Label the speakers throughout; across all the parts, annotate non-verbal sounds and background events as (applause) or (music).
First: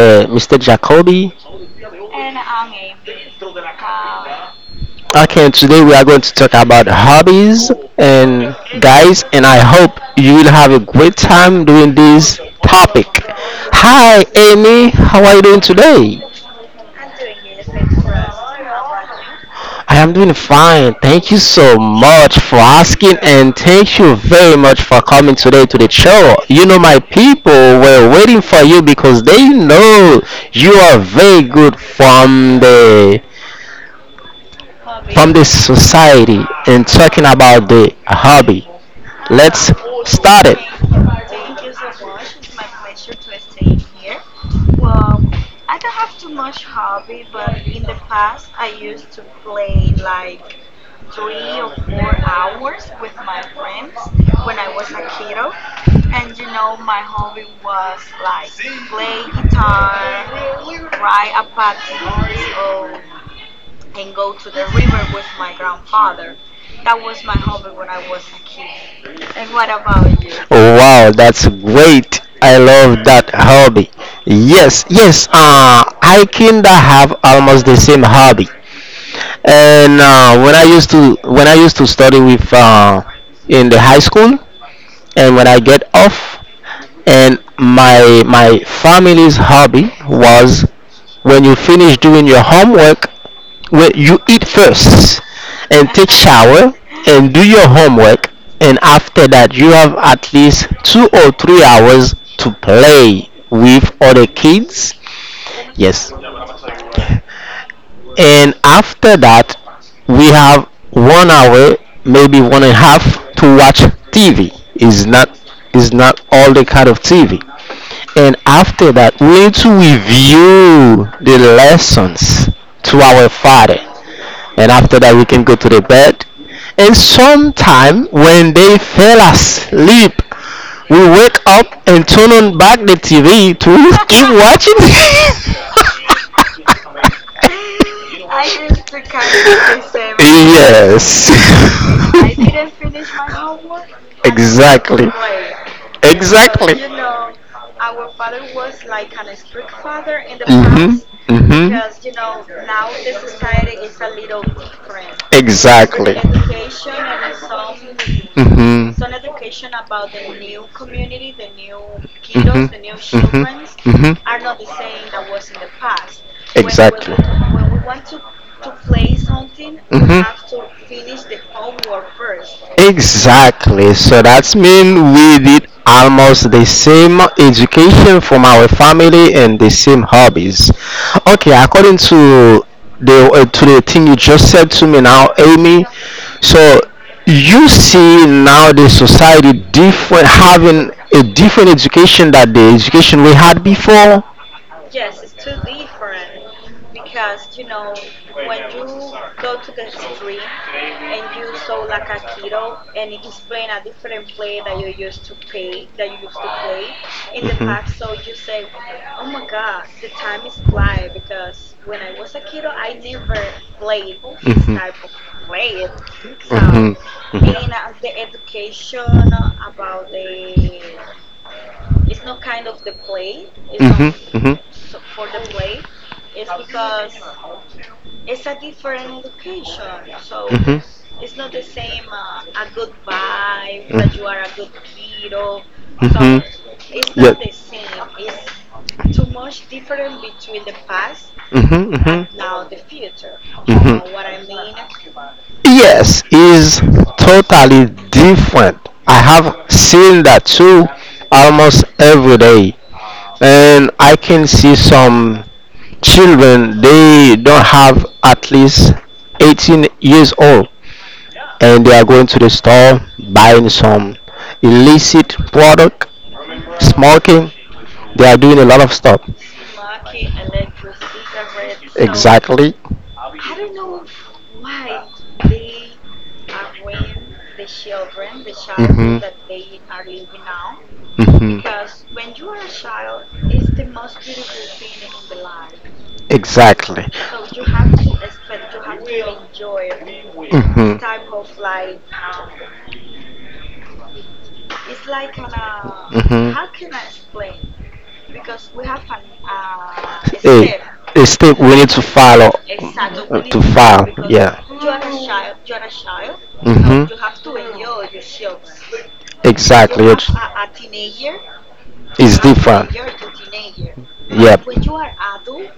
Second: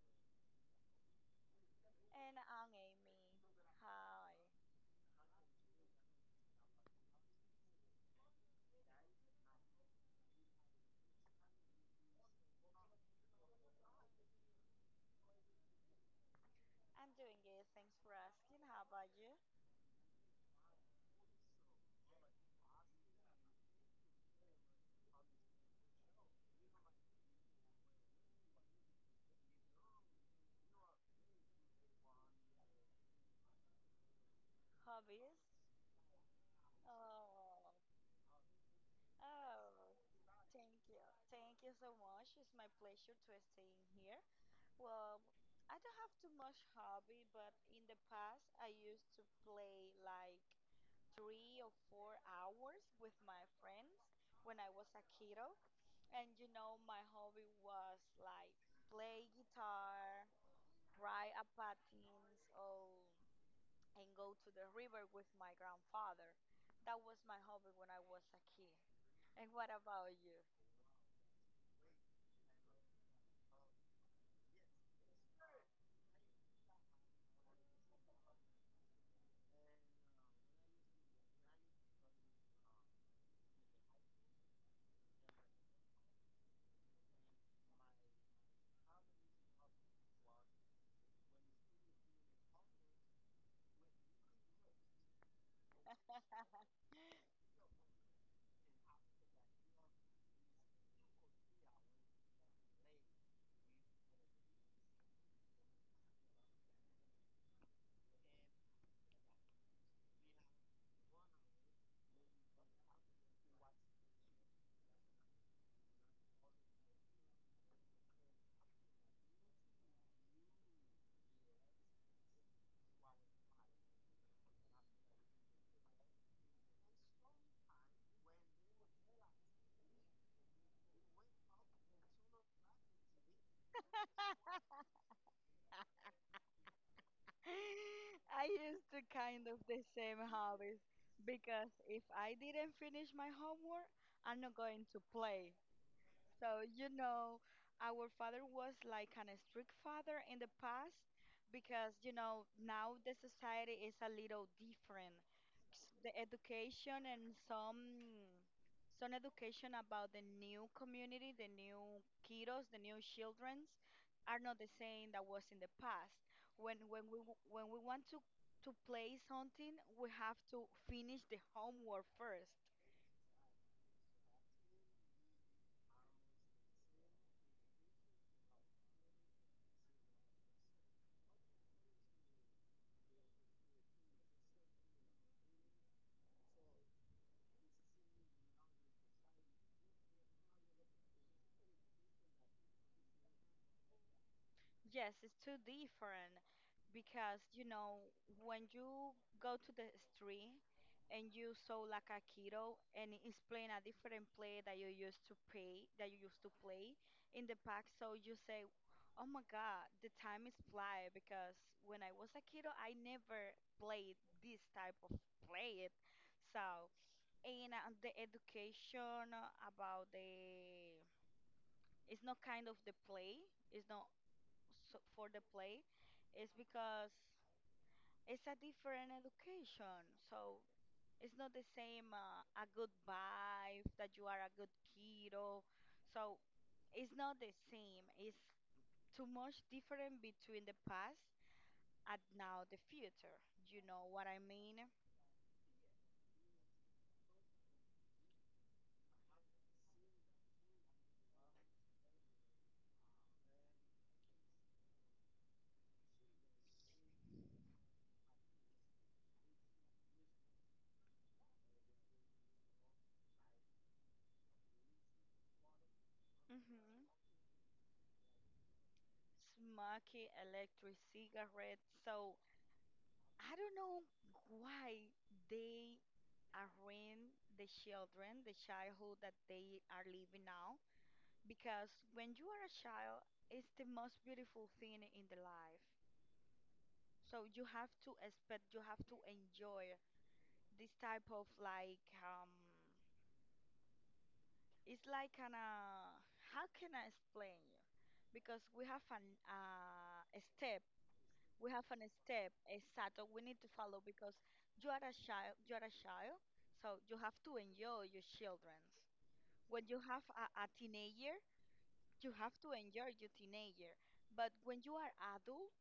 Speaker 1: Mr. Jacoby.
Speaker 2: And I'm Amy. Hi.
Speaker 1: Okay, today we are going to talk about hobbies and guys, and I hope you will have a great time doing this topic. Hi, Amy. How are you doing today?
Speaker 2: I'm doing good. Thanks for asking. How about you?
Speaker 1: I am doing fine. Thank you so much for asking, and thank you very much for coming today to the show. You know, my people were waiting for you because they know you are very good from the
Speaker 2: Hobbies?
Speaker 1: from the society and talking about
Speaker 2: Oh,
Speaker 1: the hobby.
Speaker 2: oh.
Speaker 1: Let's start it.
Speaker 2: Thank you. Thank you so much. It's my pleasure to stay in here. Well, I don't have too much hobby, but in the past, I used to play like 3 or 4 hours with my friends when I was a kiddo. And you know, my hobby was like play guitar, ride a patins or and go to the river with my grandfather. That was my hobby when I was a kid. And what about you?
Speaker 1: Oh, wow, that's great. I love that hobby. Yes, yes, I kinda have almost the same hobby. And when I used to study with in the high school, and when I get off and my family's hobby was, when you finish doing your homework, well, you eat first and take shower and do your homework, and after that you have at least 2 or 3 hours to play with other kids, yes, and after that we have 1 hour, maybe one and a half, to watch TV, is not all the kind of TV, and after that we need to review the lessons to our father, and after that we can go to the bed, and sometime when they fell asleep we wake up and turn on back the TV to (laughs) keep watching. (laughs)
Speaker 2: (laughs) I used to kind of the
Speaker 1: Kind of,
Speaker 2: same hobbies because
Speaker 1: yes. (laughs)
Speaker 2: if I didn't finish my homework, I'm not going to
Speaker 1: Exactly,
Speaker 2: play. So,
Speaker 1: exactly.
Speaker 2: you
Speaker 1: So,
Speaker 2: know, our father was like an strict father in the past
Speaker 1: mm-hmm,
Speaker 2: because,
Speaker 1: mm-hmm.
Speaker 2: you know, now the society is a little different. The
Speaker 1: Exactly.
Speaker 2: education and some
Speaker 1: Mm-hmm.
Speaker 2: some education about the new community, the new kiddos, the new
Speaker 1: Children.
Speaker 2: childrens are not the same that was in the past.
Speaker 1: Mm-hmm.
Speaker 2: When we
Speaker 1: Exactly.
Speaker 2: want to play something, we
Speaker 1: Mhm.
Speaker 2: have to finish the
Speaker 1: You are
Speaker 2: homework first.
Speaker 1: first. Exactly. So that's mean we did almost the same education from our family and the same hobbies. Okay, according to the thing you just said to me now, Amy. So you see now the society different, having a different education than the education we had before.
Speaker 2: Yes,
Speaker 1: Yes, it's
Speaker 2: it's
Speaker 1: too
Speaker 2: too
Speaker 1: different
Speaker 2: different because
Speaker 1: because
Speaker 2: you
Speaker 1: um,
Speaker 2: know when
Speaker 1: when you
Speaker 2: you go to
Speaker 1: you
Speaker 2: the street and
Speaker 1: and
Speaker 2: you
Speaker 1: you
Speaker 2: saw
Speaker 1: saw.
Speaker 2: like a kiddo and it's playing a different play that you used to play that you used to play in the
Speaker 1: Mhm.
Speaker 2: park, so you say, "Oh my God, the time is fly!" Because when I was a kiddo, I never played this
Speaker 1: Mhm.
Speaker 2: type of play. So
Speaker 1: Mhm.
Speaker 2: and the education about the it's not kind of the play. It's not
Speaker 1: Mhm. Mhm.
Speaker 2: so for the play is because it's a different education. So
Speaker 1: Mhm.
Speaker 2: it's not the same a good vibe that you are a
Speaker 1: Mm.
Speaker 2: good kiddo.
Speaker 1: Mhm.
Speaker 2: So it's not the same. It's too much different between the past
Speaker 1: Mhm.
Speaker 2: and
Speaker 1: Mhm.
Speaker 2: now the future. You
Speaker 1: Mhm.
Speaker 2: know what I mean?
Speaker 1: Yes, is totally different. I have seen that too almost every day. And I can see some children, they don't have at least 18 years old, and they are going to the store buying some illicit product,
Speaker 2: Hmm,
Speaker 1: smoking. They are doing a lot of stuff.
Speaker 2: smoky electric cigarettes. So
Speaker 1: Exactly.
Speaker 2: I don't know why they around the children, the childhood
Speaker 1: Mhm.
Speaker 2: that they are living now.
Speaker 1: Mhm.
Speaker 2: Because when you are a child, it's the most beautiful thing in the life.
Speaker 1: Exactly.
Speaker 2: So you have to expect, you have to enjoy this
Speaker 1: Mhm.
Speaker 2: type of like, it's like kind of.
Speaker 1: Mhm.
Speaker 2: How can I explain you? Because we have a step,
Speaker 1: Hey, it's still
Speaker 2: we
Speaker 1: we
Speaker 2: have
Speaker 1: need
Speaker 2: an
Speaker 1: to
Speaker 2: step,
Speaker 1: follow.
Speaker 2: exacto, we need to follow because you are a child, you are a child,
Speaker 1: No.
Speaker 2: so
Speaker 1: Mhm.
Speaker 2: you have to enjoy your children. When you
Speaker 1: Exactly.
Speaker 2: have a teenager, you have to enjoy your teenager. But when you are adult,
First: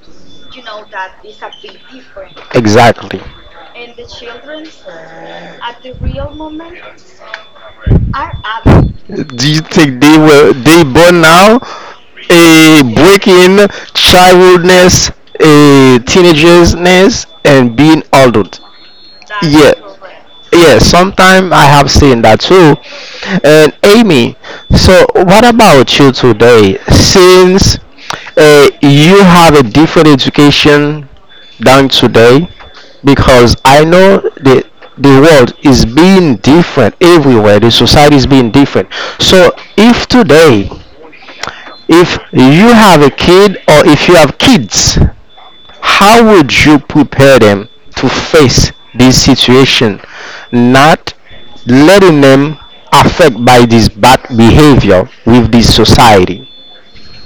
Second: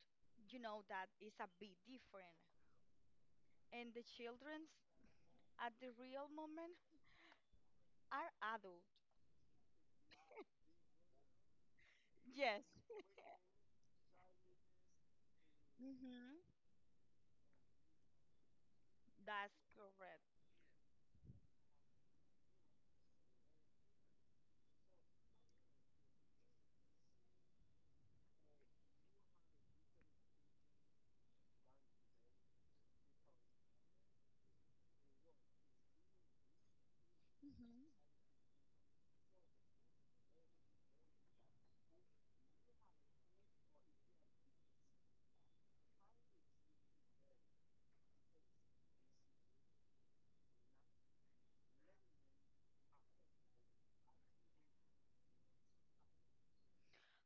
Speaker 2: you know that is a bit different.
Speaker 1: Exactly.
Speaker 2: And the childrens at the real moment are adult.
Speaker 1: Do you think they were they born now
Speaker 2: Yes. (laughs)
Speaker 1: a breaking childness, a
Speaker 2: Hmm.
Speaker 1: teenagersness, and being adult?
Speaker 2: That's
Speaker 1: Yeah,
Speaker 2: correct.
Speaker 1: yeah. Sometimes I have seen that too. And Amy, so what about you today? Since you have a different education than today, because I know the world is being different everywhere. The
Speaker 2: Hmm.
Speaker 1: society is being different. So if today, if you have a kid or if you have kids, how would you prepare them to face this situation? Not letting them affect by this bad behavior with this society.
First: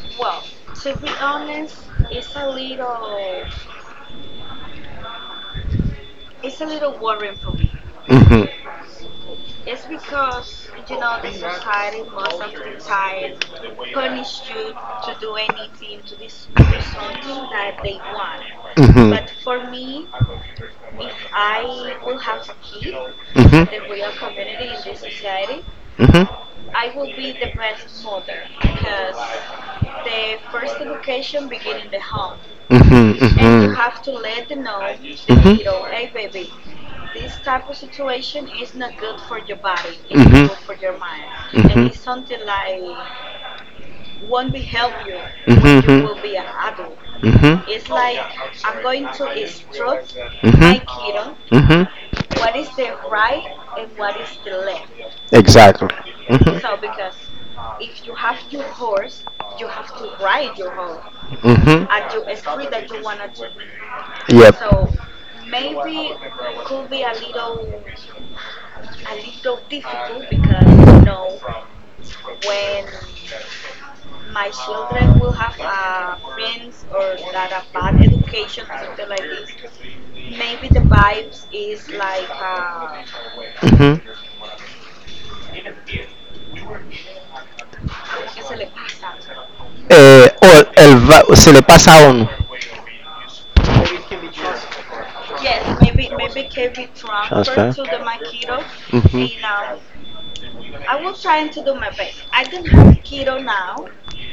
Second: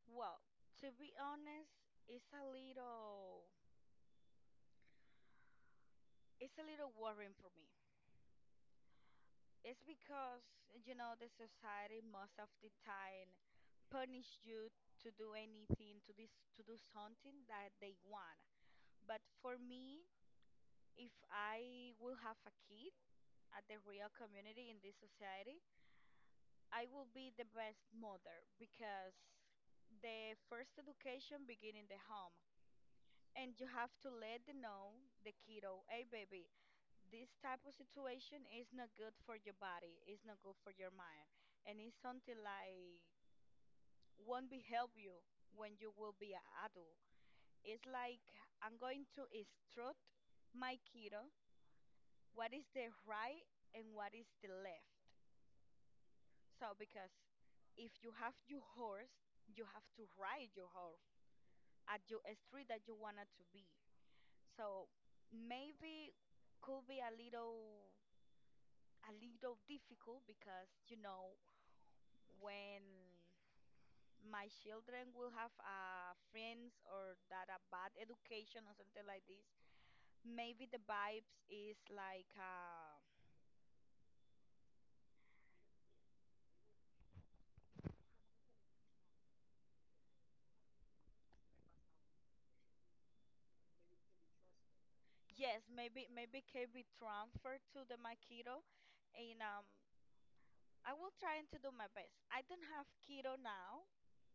Speaker 2: Well, to be honest, it's a little it's a little worrying for me.
Speaker 1: Mhm.
Speaker 2: It's because, you know, the society most of the time punish you to do anything, to this to do something that they want.
Speaker 1: Mhm.
Speaker 2: But for me, if I will have a kid at the real
Speaker 1: Mhm.
Speaker 2: community in this society,
Speaker 1: Mhm.
Speaker 2: I will be the best mother because the first education begin in the home.
Speaker 1: Mhm. And you.
Speaker 2: And you
Speaker 1: Mhm.
Speaker 2: have to let the know the kiddo, hey
Speaker 1: Mhm.
Speaker 2: baby, this type of situation is not good for your body, it's not good for your
Speaker 1: Mhm.
Speaker 2: mind, and
Speaker 1: Mhm.
Speaker 2: it's something like won't be help you when
Speaker 1: Mhm.
Speaker 2: you
Speaker 1: Mhm.
Speaker 2: will be an adult.
Speaker 1: Mhm.
Speaker 2: It's like I'm going to instruct my
Speaker 1: Mhm.
Speaker 2: kiddo
Speaker 1: Mhm.
Speaker 2: what is the right and what is the left,
Speaker 1: Exactly. Mhm.
Speaker 2: so because if you have your horse you have to ride your horse
Speaker 1: Mhm.
Speaker 2: at your street that you wanted to be. So maybe could be a little difficult because you know when my children will have friends or that a bad education or something like this, maybe the vibes is like
Speaker 1: Mhm. Eh, o el va- se le pasa a uno.
Speaker 2: yes, maybe maybe can be transferred to the my kiddo, and I will try to do my best. I don't have kiddo now,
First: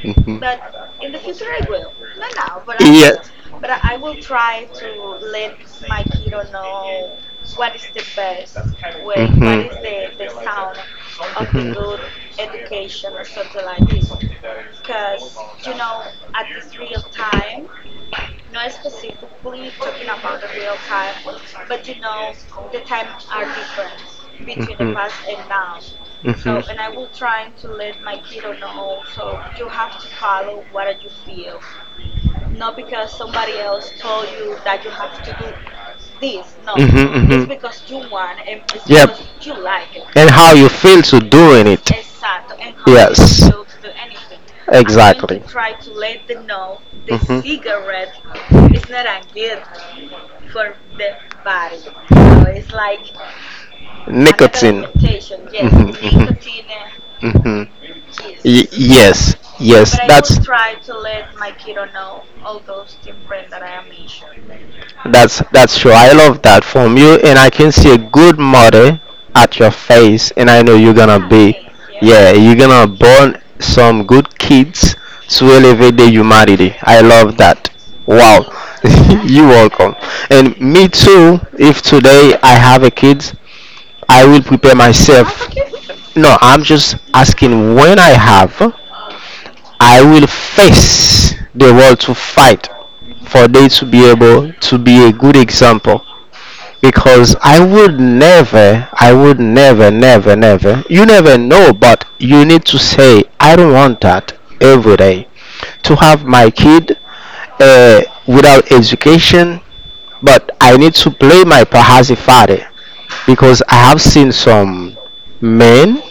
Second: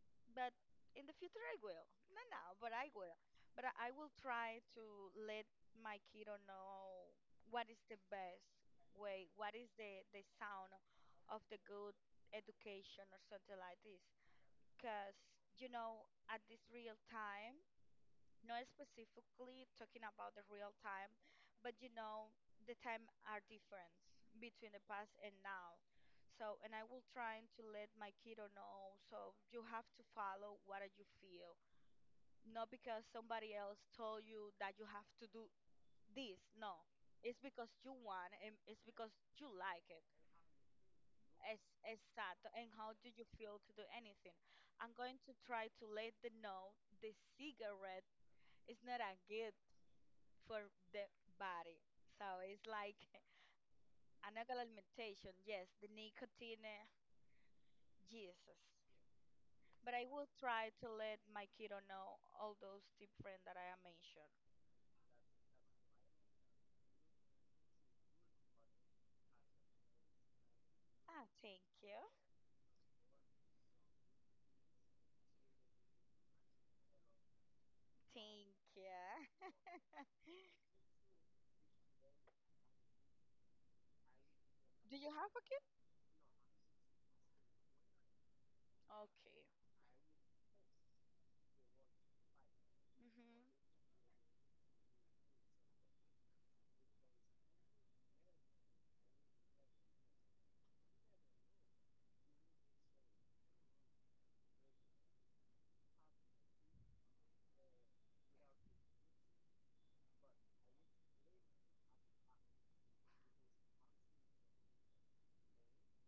Speaker 1: Ujú.
Speaker 2: but in the future I will. No, no, but I will. But I will try to let my kiddo know what is the best way, what is the sound of the good education or something like this. Cause you know, at this real time, not specifically talking about the real time, but you know, the time are difference between the past and now. So,
Speaker 1: So,
Speaker 2: and I will try to let my kiddo know. So you have to follow what you feel, not because somebody else told you that you have to do this. No, it's
Speaker 1: mhm,
Speaker 2: because you want and it's because you like it.
Speaker 1: and how you feel to doing it.
Speaker 2: Exacto. And how do you feel to do anything?
Speaker 1: I'm
Speaker 2: I'm going to
Speaker 1: exactly.
Speaker 2: try to let them know the cigarette is not a for the body. So it's like (laughs) another
Speaker 1: Nicotine.
Speaker 2: limitation. Yes, the
Speaker 1: Mhm, mhm.
Speaker 2: nicotine,
Speaker 1: Hmm.
Speaker 2: Jesus.
Speaker 1: Yes,
Speaker 2: But
Speaker 1: yes,
Speaker 2: I will
Speaker 1: that's
Speaker 2: try to let my kiddo know all those different that I have mentioned.
Speaker 1: that's that's true. I love that from you, and I can see a good mother at your face, and I know you're gonna,
Speaker 2: Ah,
Speaker 1: ah, be, thank
Speaker 2: thank you.
Speaker 1: you. Yeah, you're gonna born some good kids to elevate the humanity. I love that. Wow.
Speaker 2: Thank
Speaker 1: (laughs)
Speaker 2: you.
Speaker 1: You're welcome. And me too. If today I have a kid, I will prepare
Speaker 2: Do you have a
Speaker 1: myself.
Speaker 2: kid?
Speaker 1: No, I'm just asking, when I have,
Speaker 2: Okay.
Speaker 1: I will face the world to fight
Speaker 2: Mhm.
Speaker 1: for they to be able to be a good example. Because I would never, never, never, you never know, but you need to say, I don't want that every day. To have my kid, uh, without education, but I need to play my Pahazi father, because I have seen some men,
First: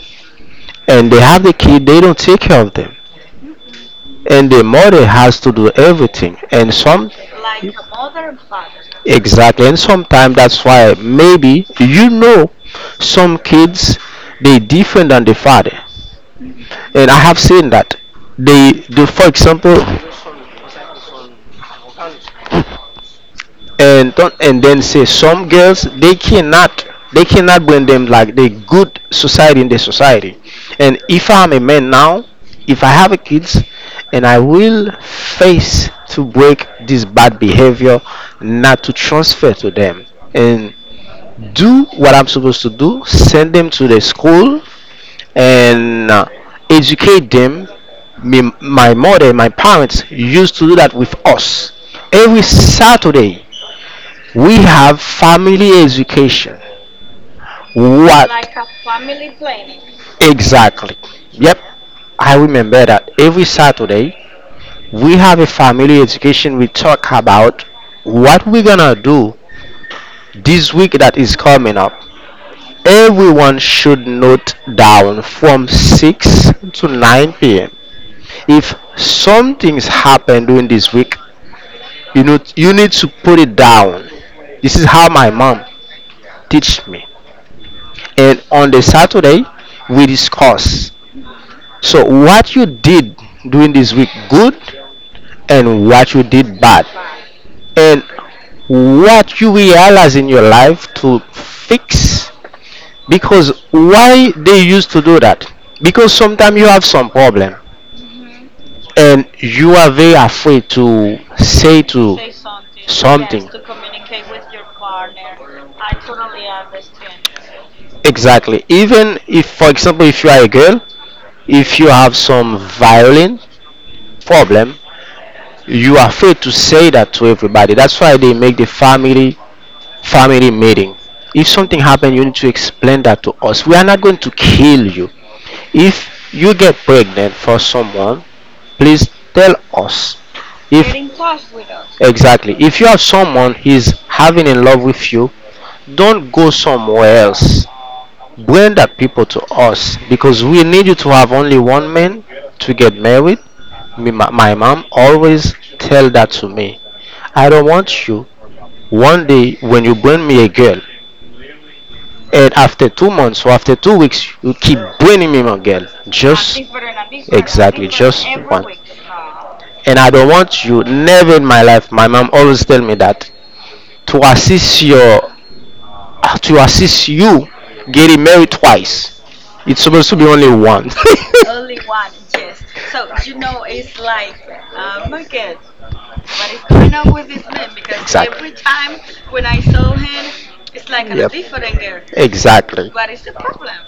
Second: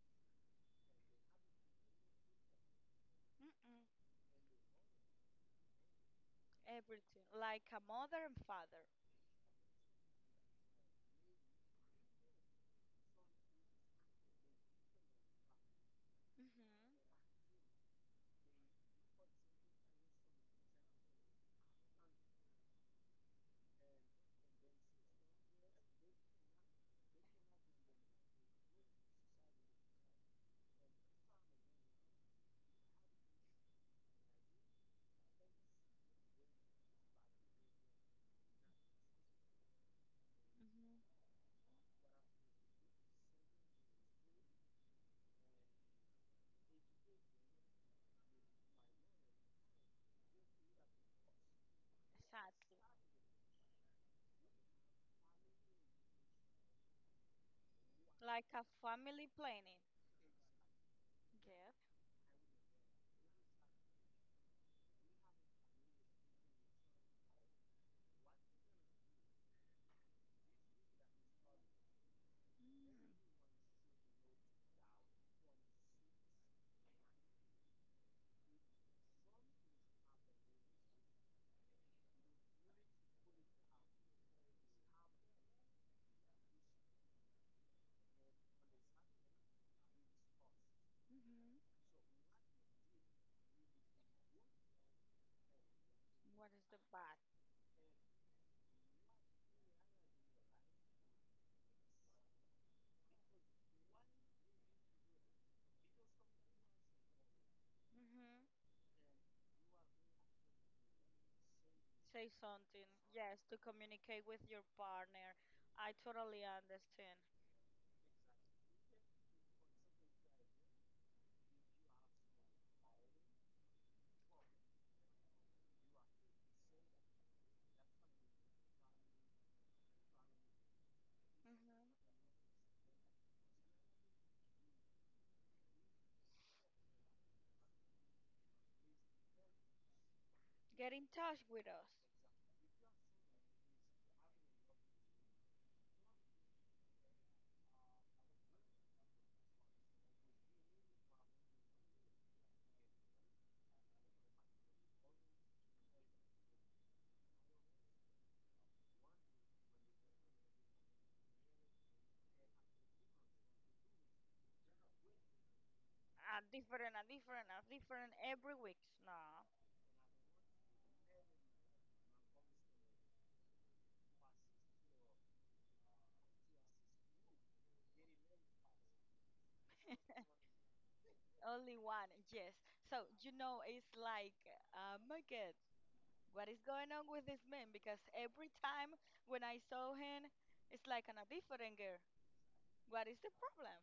Speaker 1: and they have the kid, they don't take care of them.
Speaker 2: Mm-mm.
Speaker 1: And the mother has to do everything. And some,
Speaker 2: Everything like a mother and father.
Speaker 1: exactly, and sometimes that's why maybe some kids they different than the father.
Speaker 2: Mhm.
Speaker 1: And I have seen that they, do. For example, and don't, and then say some girls they cannot bring them like the good society in the society, and if I'm a man now, if I have a kids, and I will face to break this bad behavior, not to transfer to them, and
Speaker 2: Mhm.
Speaker 1: do what I'm supposed to do, send them to the school, and educate them. Me, my parents used to do that with us every
Speaker 2: Exactly.
Speaker 1: Saturday. We have family education. What?
Speaker 2: Like a family planning.
Speaker 1: Exactly. Yep,
Speaker 2: Yes.
Speaker 1: I remember that every Saturday we have a family education. We talk about what we're gonna do this week that is coming up.
Speaker 2: Mm.
Speaker 1: Everyone should note down from 6 to 9 p.m. If some things happen during this week, you know you need to put it down. This is how my mom teach me. And on the Saturday we discuss.
Speaker 2: Hmm.
Speaker 1: So what you did during this week good and what you
Speaker 2: What
Speaker 1: did
Speaker 2: is the
Speaker 1: bad
Speaker 2: bad?
Speaker 1: and what you realize in your life to fix, because why they used to do that, because sometimes you have some problem
Speaker 2: Hmm.
Speaker 1: and you are very afraid to say to
Speaker 2: Say something. Yes,
Speaker 1: something.
Speaker 2: to communicate with your partner. I totally understand.
Speaker 1: Exactly. Even if, for example, if you are a girl, if you have some violent problem, you are afraid to say that to everybody. That's why they make the family meeting. If something
Speaker 2: Hmm.
Speaker 1: happens, you need to explain that to us, we are not going to kill you. If you get pregnant for someone, please tell us. Get if
Speaker 2: Get in
Speaker 1: get
Speaker 2: touch with us.
Speaker 1: exactly, if you have someone he's having in love with you, don't go somewhere else, bring that people to us because we need you to have only one man to get married. Me, my mom always tell that to me. I don't want you one day when you bring me a girl, and after 2 months or after 2 weeks, you keep bringing me my girl.
Speaker 2: A
Speaker 1: Just
Speaker 2: different, a different, a
Speaker 1: exactly,
Speaker 2: different
Speaker 1: just
Speaker 2: every
Speaker 1: one.
Speaker 2: week. No.
Speaker 1: And I don't want you never in my life. My mom always tell me that to assist your to assist you getting married twice. It's supposed to be only one.
Speaker 2: (laughs)
Speaker 1: (laughs)
Speaker 2: Only one, yes. So, you know, it's like, oh my God, what is going on with this man? Because every time when I saw him, it's like on a different girl.
Speaker 1: Exactly.
Speaker 2: What is the problem?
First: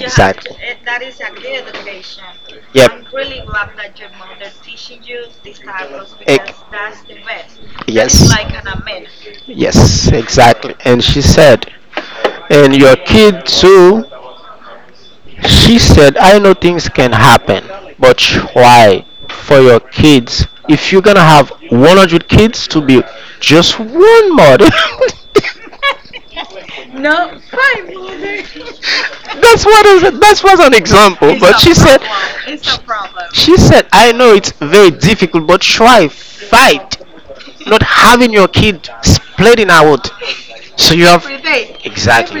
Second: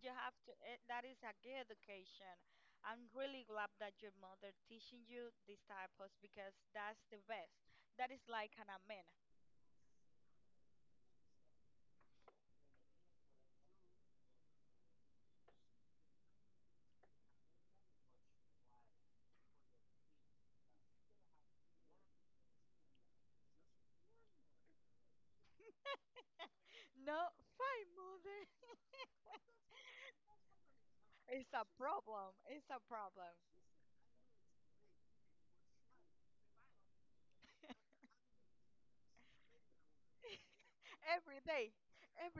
Speaker 2: You have to, eh, that is a good education. I'm really glad that your mother teaching you these types because
Speaker 1: Ex-
Speaker 2: that's the best.
Speaker 1: That
Speaker 2: That is
Speaker 1: is.
Speaker 2: like an amen.
Speaker 1: Yes, exactly. And she said, and your kid too, she said, I know things can happen, but why for your kids? If you're gonna have 100 kids to be just one mother. (laughs)
Speaker 2: (laughs) No, fine, mother. (laughs)
Speaker 1: That's what is, that was an example,
Speaker 2: It's
Speaker 1: but
Speaker 2: a
Speaker 1: she said
Speaker 2: problem. It's a problem.
Speaker 1: she said, I know it's very difficult, but try fight not having your kid splitting out. So you have.
Speaker 2: Every day,
Speaker 1: Exactly.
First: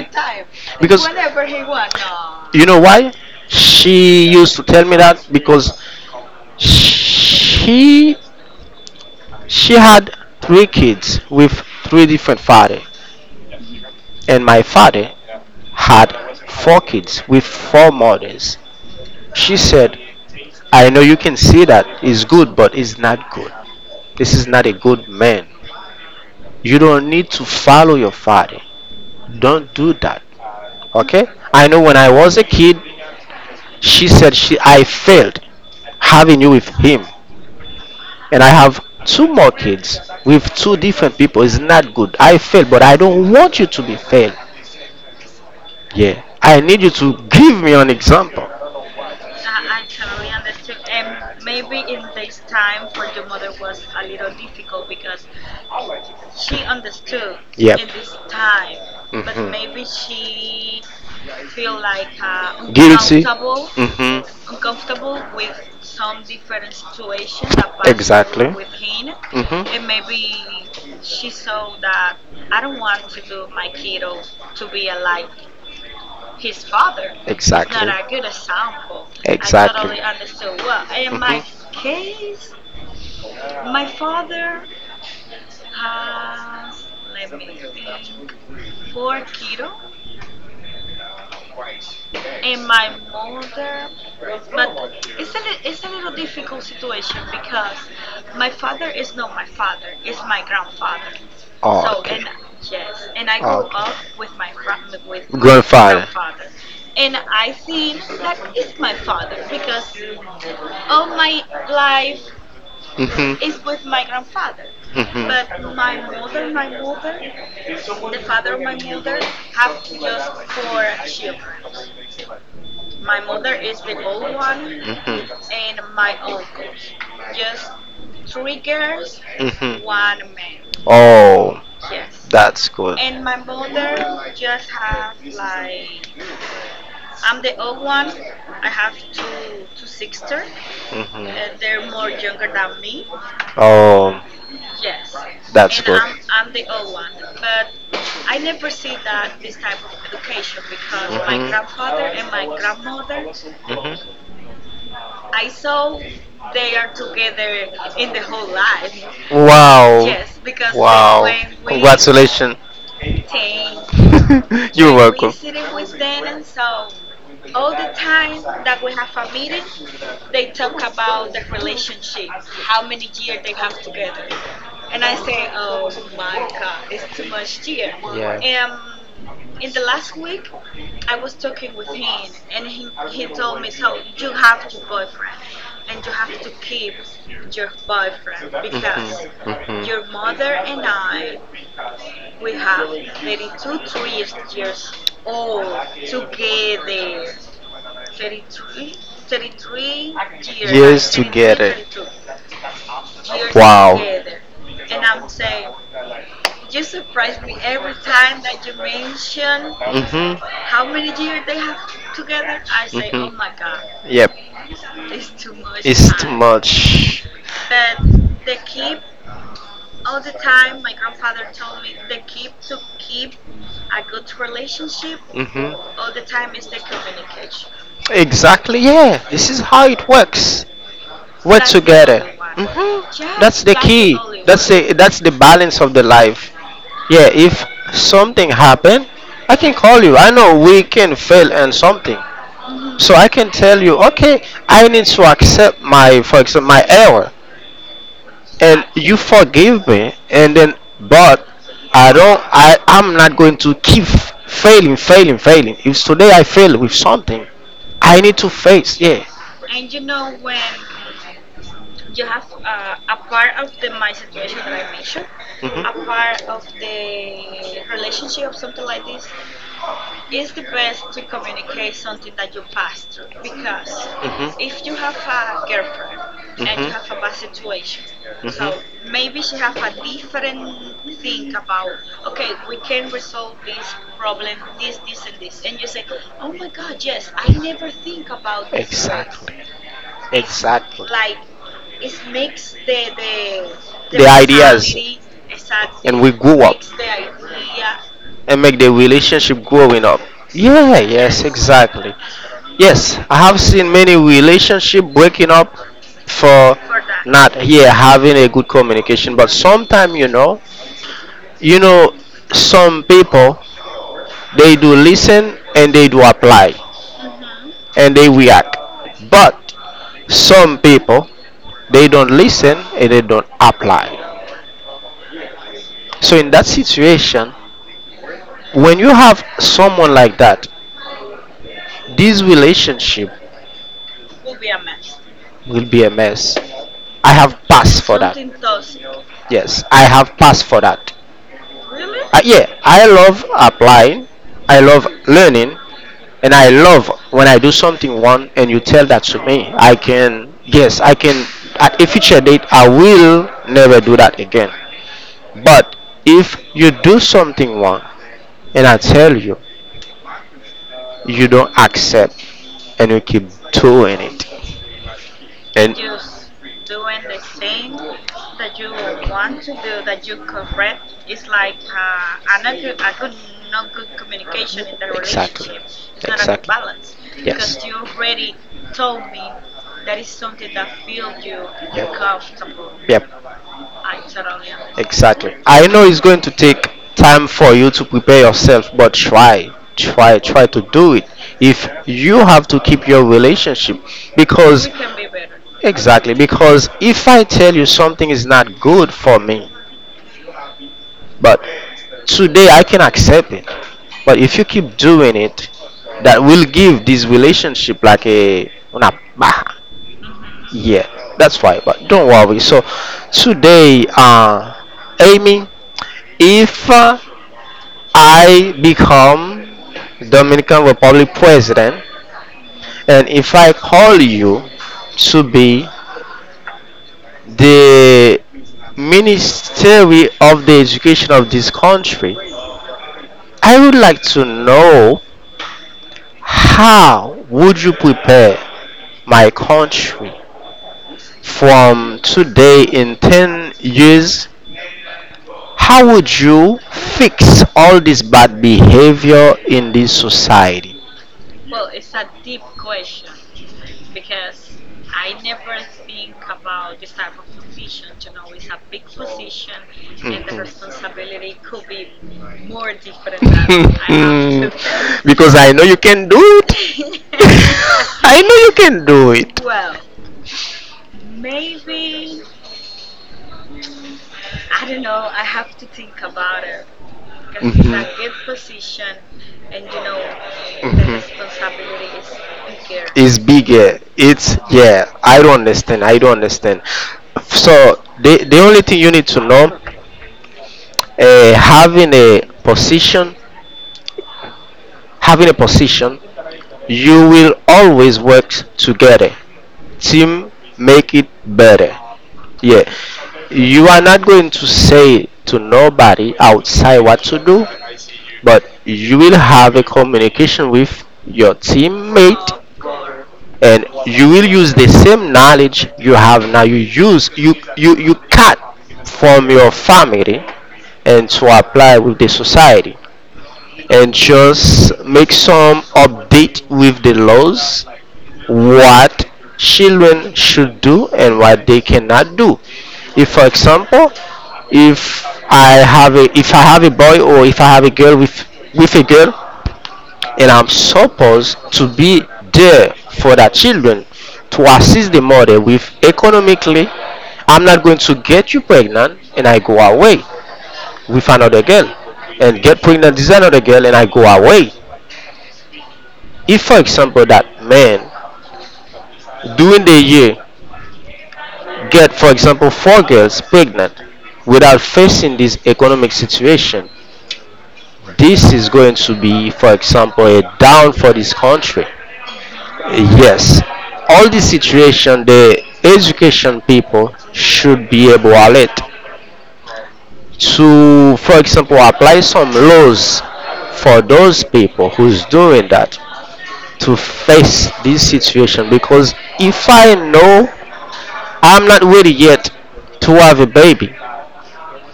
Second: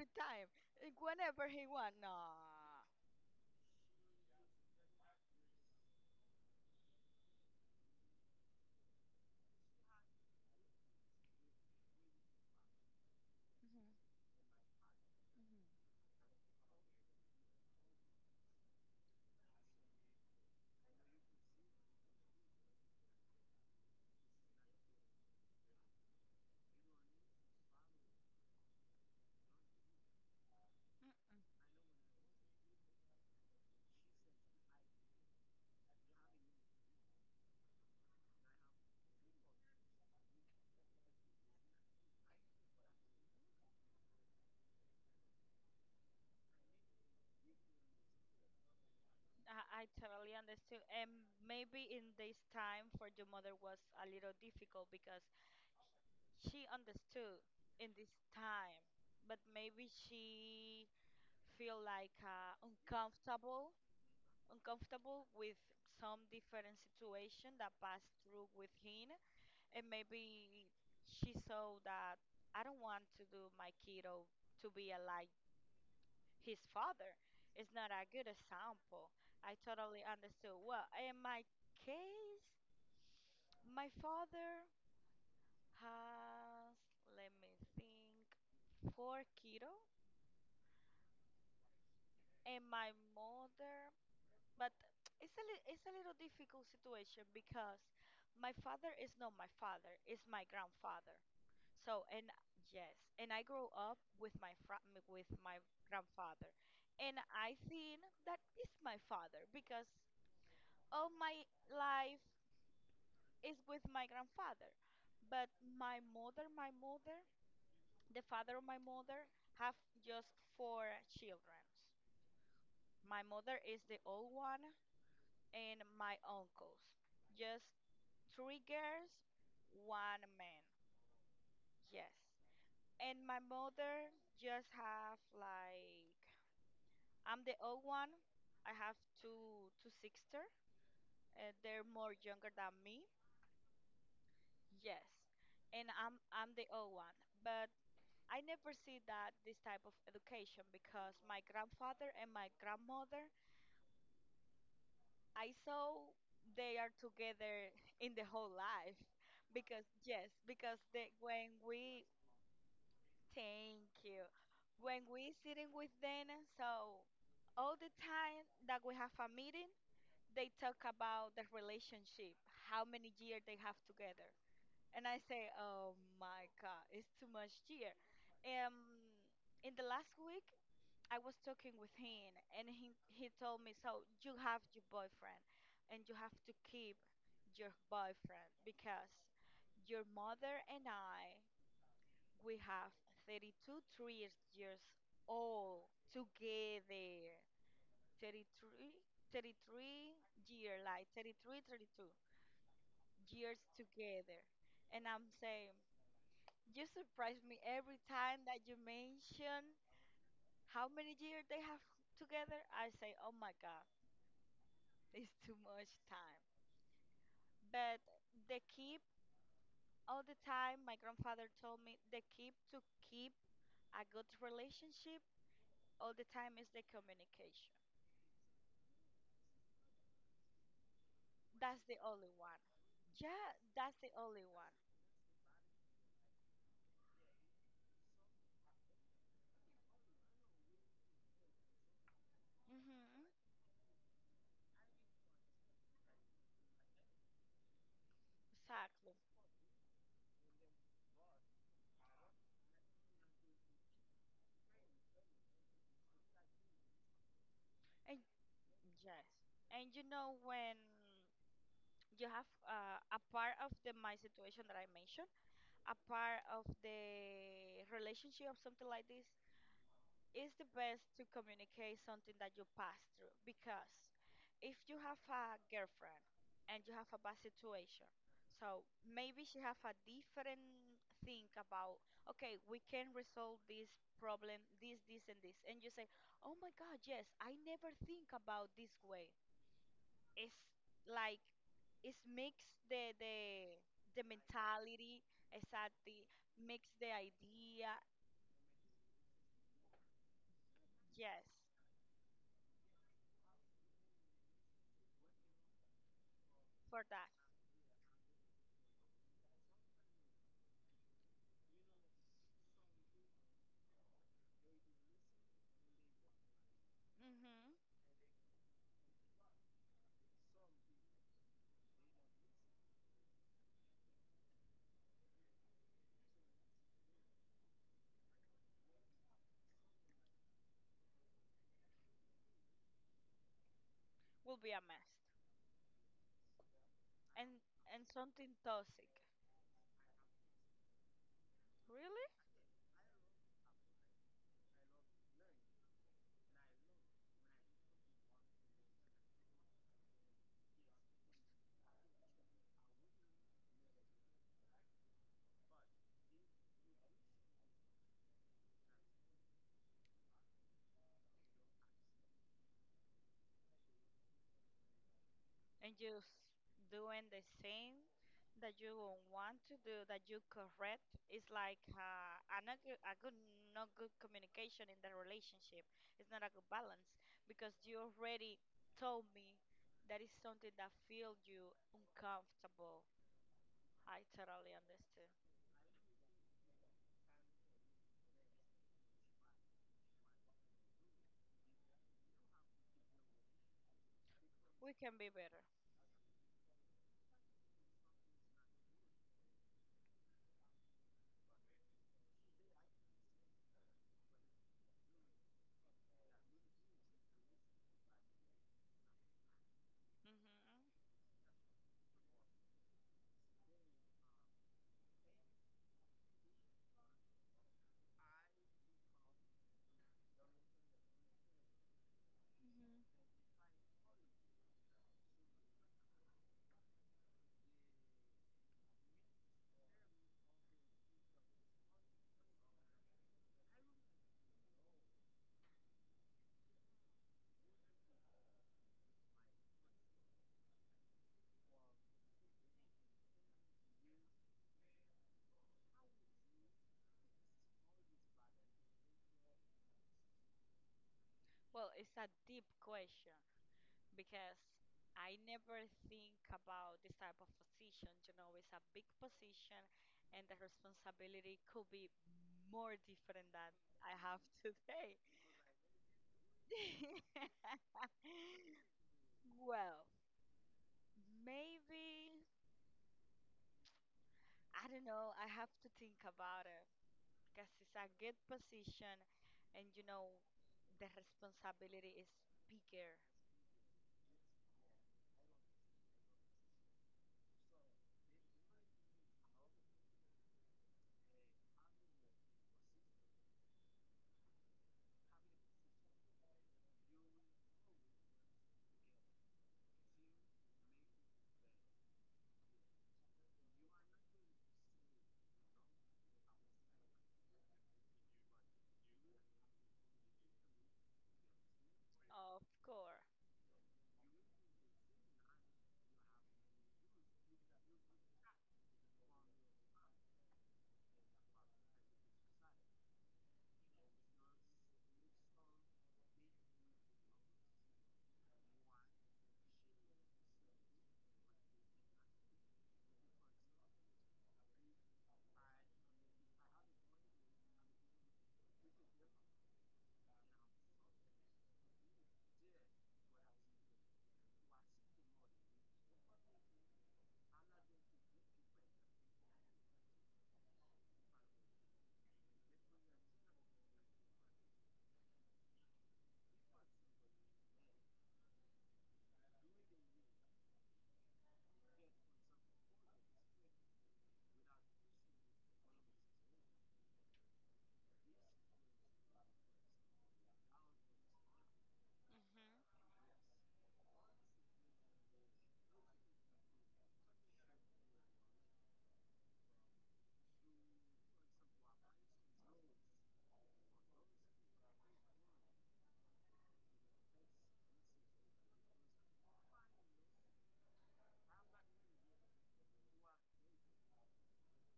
Speaker 1: Exactly,
Speaker 2: time, eh,
Speaker 1: because
Speaker 2: whenever he want. No.
Speaker 1: you know why she used to tell me that. Because She she had three kids with three different fathers,
Speaker 2: Mhm,
Speaker 1: and my father
Speaker 2: mhm,
Speaker 1: had four kids with four mothers. She said, "I know you can see that is good, but it's not good. This is not a good man. You don't need to follow your father. Don't do that." Okay?
Speaker 2: mm-mm.
Speaker 1: I know when I was a kid, she said she I failed having you with him. And I have two more kids with two different people. It's not good. I fail, but I don't want you to be failed. Yeah, I need you to give me an example.
Speaker 2: I totally understood. And maybe in this time for your mother was a little difficult because she understood
Speaker 1: Understood. Yep.
Speaker 2: in this time, but maybe
Speaker 1: Mhm.
Speaker 2: she feel like
Speaker 1: Guilty.
Speaker 2: uncomfortable,
Speaker 1: Mhm.
Speaker 2: uncomfortable with some different situation that passed through
Speaker 1: Exactly.
Speaker 2: with him, and
Speaker 1: Mhm.
Speaker 2: maybe she saw that I don't want to do my kiddo to be a, like his father. It's
Speaker 1: Exactly.
Speaker 2: not a good example. I totally
Speaker 1: Exactly.
Speaker 2: understood. Well, in my
Speaker 1: Mhm.
Speaker 2: case, my father has, let me think, four kiddos and my mother. But it's a it's a little difficult situation because my father is not my father, it's my grandfather. So and yes, and I grew up with my with my grandfather, and I think that is my father because all my life
Speaker 1: Mhm.
Speaker 2: is with my grandfather.
Speaker 1: Mhm.
Speaker 2: But my mother, the father of my mother, have just four children. My mother is the old one
Speaker 1: Mhm.
Speaker 2: and my uncles. Just three girls,
Speaker 1: Mhm.
Speaker 2: one man.
Speaker 1: Oh.
Speaker 2: Yes.
Speaker 1: That's good.
Speaker 2: And my mother just have like, I'm the old one. I have two sisters, and they're
Speaker 1: Hmm.
Speaker 2: more younger than me.
Speaker 1: Oh,
Speaker 2: Yes. And I'm the old one. But I never see that this type of education because my grandfather and my grandmother,
Speaker 1: hmm.
Speaker 2: I saw they are together in the whole life because
Speaker 1: Wow.
Speaker 2: yes, because they, when we,
Speaker 1: Congratulations.
Speaker 2: thank you,
Speaker 1: (laughs) You're
Speaker 2: when
Speaker 1: when.
Speaker 2: we sitting with them, so all the time that we have a meeting, they talk about the relationship, how many years they have together, and I say, oh my God, it's too much year. Um, in the last week, I was talking with him, and he told me, so you have your boyfriend, and you have to keep your boyfriend because your mother and I we have 32 3 years old together. 33, 33-year like 33, 32 years together, and I'm saying you surprise me every time that you mention
Speaker 1: Mm-hmm.
Speaker 2: how many years they have together. I say, oh
Speaker 1: Mhm.
Speaker 2: my God,
Speaker 1: Yep.
Speaker 2: it's too much
Speaker 1: It's
Speaker 2: time.
Speaker 1: too much.
Speaker 2: But the keep all the time, my grandfather told me the key to keep a good relationship
Speaker 1: Hmm.
Speaker 2: all the time is the communication.
Speaker 1: Exactly. Yeah. This is how it works. We're
Speaker 2: That's the
Speaker 1: together.
Speaker 2: only one.
Speaker 1: Hmm.
Speaker 2: Yeah,
Speaker 1: That's the
Speaker 2: that's
Speaker 1: key.
Speaker 2: the only one.
Speaker 1: That's the balance of the life. Yeah. If something happen, I can call you. I know we can fail and something, so
Speaker 2: Hmm.
Speaker 1: I can tell you. Okay, I need to accept my, for example, my error. And
Speaker 2: Exactly.
Speaker 1: you forgive me and then, but I don't I I'm not going to keep failing, failing, failing. If today I fail with something,
Speaker 2: And
Speaker 1: I need to face.
Speaker 2: yes,
Speaker 1: Yeah.
Speaker 2: and you know when you have a part of the my situation that I mentioned, a part of the relationship or something like this, it's the best to communicate something that you pass through because if you have a girlfriend and you have a bad situation, so
Speaker 1: Mhm.
Speaker 2: maybe she have a different think about okay we can resolve this problem, this
Speaker 1: This,
Speaker 2: this and this,
Speaker 1: this, this.
Speaker 2: and you say oh my God, yes I
Speaker 1: I never
Speaker 2: never think about
Speaker 1: thought this.
Speaker 2: this way.
Speaker 1: Exactly. Was.
Speaker 2: It's
Speaker 1: Exactly. Like,
Speaker 2: like
Speaker 1: it
Speaker 2: it's mix
Speaker 1: makes the.
Speaker 2: the the
Speaker 1: The
Speaker 2: the
Speaker 1: the ideas,
Speaker 2: mentality,
Speaker 1: exactly, and
Speaker 2: exactly,
Speaker 1: we grew up,
Speaker 2: mix the idea,
Speaker 1: yeah, and make the relationship growing up. Yeah,
Speaker 2: yes,
Speaker 1: yes, exactly. Yes, I have seen many relationship breaking up For
Speaker 2: for
Speaker 1: that.
Speaker 2: that.
Speaker 1: Not here having a good communication. But sometimes, you know, some people they do listen and they do apply.
Speaker 2: Hmm,
Speaker 1: And they react. But some people they don't listen and they don't apply. So in that situation, when you have someone like that, this relationship
Speaker 2: will be a mess.
Speaker 1: will be a mess. I
Speaker 2: and
Speaker 1: have
Speaker 2: and
Speaker 1: passed for that.
Speaker 2: something toxic,
Speaker 1: Yes, I have passed for that.
Speaker 2: really.
Speaker 1: Yeah, I love applying, I love learning, and I love when I do something one and you tell that to me. I can, yes, I can, at a future date, I will never do that again. But if you do something wrong and I tell you, you don't accept and you keep doing it.
Speaker 2: And
Speaker 1: And
Speaker 2: just doing the thing that you don't want to do that you correct is like a good not good communication in the relationship, it's not a good
Speaker 1: exactly.
Speaker 2: balance because you already told me that is something that feel you uncomfortable.
Speaker 1: Yep.
Speaker 2: I totally understand.
Speaker 1: Exactly. I know it's going to take time for you to prepare yourself, but try to do it. If you have to keep your relationship, because
Speaker 2: We can be better.
Speaker 1: exactly, because if I tell you something is not good for me, but today I can accept it, but if you keep doing it, that will give this relationship like a una bah. Yeah,
Speaker 2: Hmm.
Speaker 1: that's why. But don't worry. So today, Amy. If I become Dominican Republic president, and if I call you to be the ministry of the education of this country, I would like to know how would you prepare my country from today in 10 years? How would you fix all this bad behavior in this society?
Speaker 2: Well, it's a deep question because I never think about this type of position. You know, it's a big position, and the responsibility could be more different than I have today.
Speaker 1: (laughs) Because I know you can do it.
Speaker 2: (laughs)
Speaker 1: (laughs) I know you can do it.
Speaker 2: Well, maybe, I don't know, I have to think about it because it's
Speaker 1: Mhm.
Speaker 2: a good position, and you know, the
Speaker 1: Mhm.
Speaker 2: responsibility is bigger,
Speaker 1: It's bigger. It's yeah. I don't understand. I don't understand. So the only thing you need to know, uh, having a position having a position, you will always work together, team, make it better, yeah. You are not going to say to nobody outside what to do, but you will have a communication with your teammate,
Speaker 2: of course.
Speaker 1: and you will use the same knowledge you have now. You use you cut from your family and to apply with the society, and just make some update with the laws, what children should do and what they cannot do. If for example, if I have a boy, or if I have a girl with a girl, and I'm supposed to be there for the children, to assist the mother with economically. I'm not going to get you pregnant and I go away with another girl and get pregnant with another girl and I go away. If for example that man during the year get for example four girls pregnant without facing this economic situation. Right. This is going to be for example a down for this country,
Speaker 2: Hmm.
Speaker 1: yes. All this situation, the education people should be able to alert, to for example apply some laws for those people who's doing that, to face this situation. Because if I know I'm not ready yet to have a baby,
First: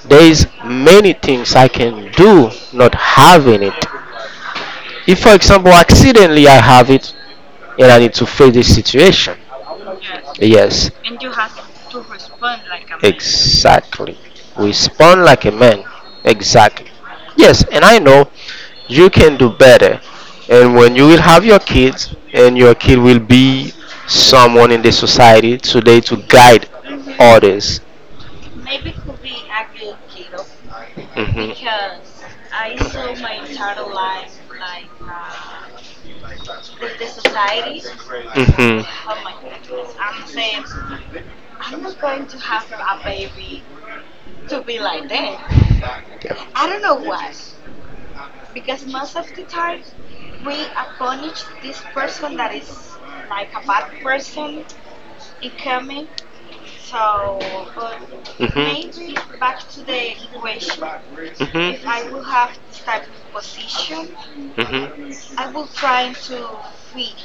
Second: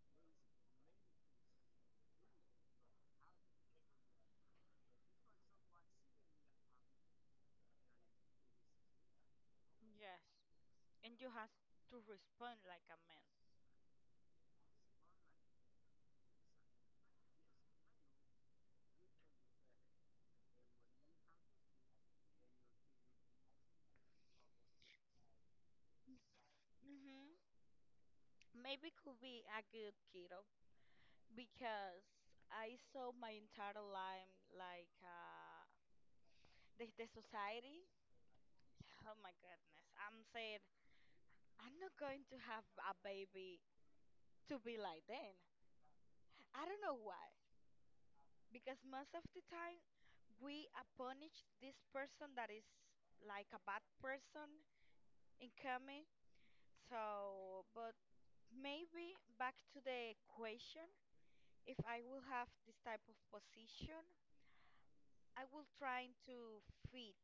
Speaker 1: there's many things I can do not having it. If for example accidentally I have it, and I need to face this situation.
Speaker 2: Yes.
Speaker 1: Yes. Yes.
Speaker 2: And you have to respond like a man.
Speaker 1: Exactly. Respond like a man. Exactly. Yes, and I know you can do better. And when you will have your kids, and your kid will be someone in the society today to guide, hmm,
Speaker 2: Hmm.
Speaker 1: others.
Speaker 2: Maybe could be a good keto
Speaker 1: Mhm.
Speaker 2: because I saw my entire life like the society.
Speaker 1: Mhm.
Speaker 2: Oh my goodness. I'm saying I'm not going to have a baby to be like them. I don't know why. Because most of the time we punish this person that is like a bad person in coming. So, but
Speaker 1: Mhm.
Speaker 2: maybe back to the equation. If
Speaker 1: Mhm.
Speaker 2: I will have this type of position, I
Speaker 1: Mhm.
Speaker 2: will try to fit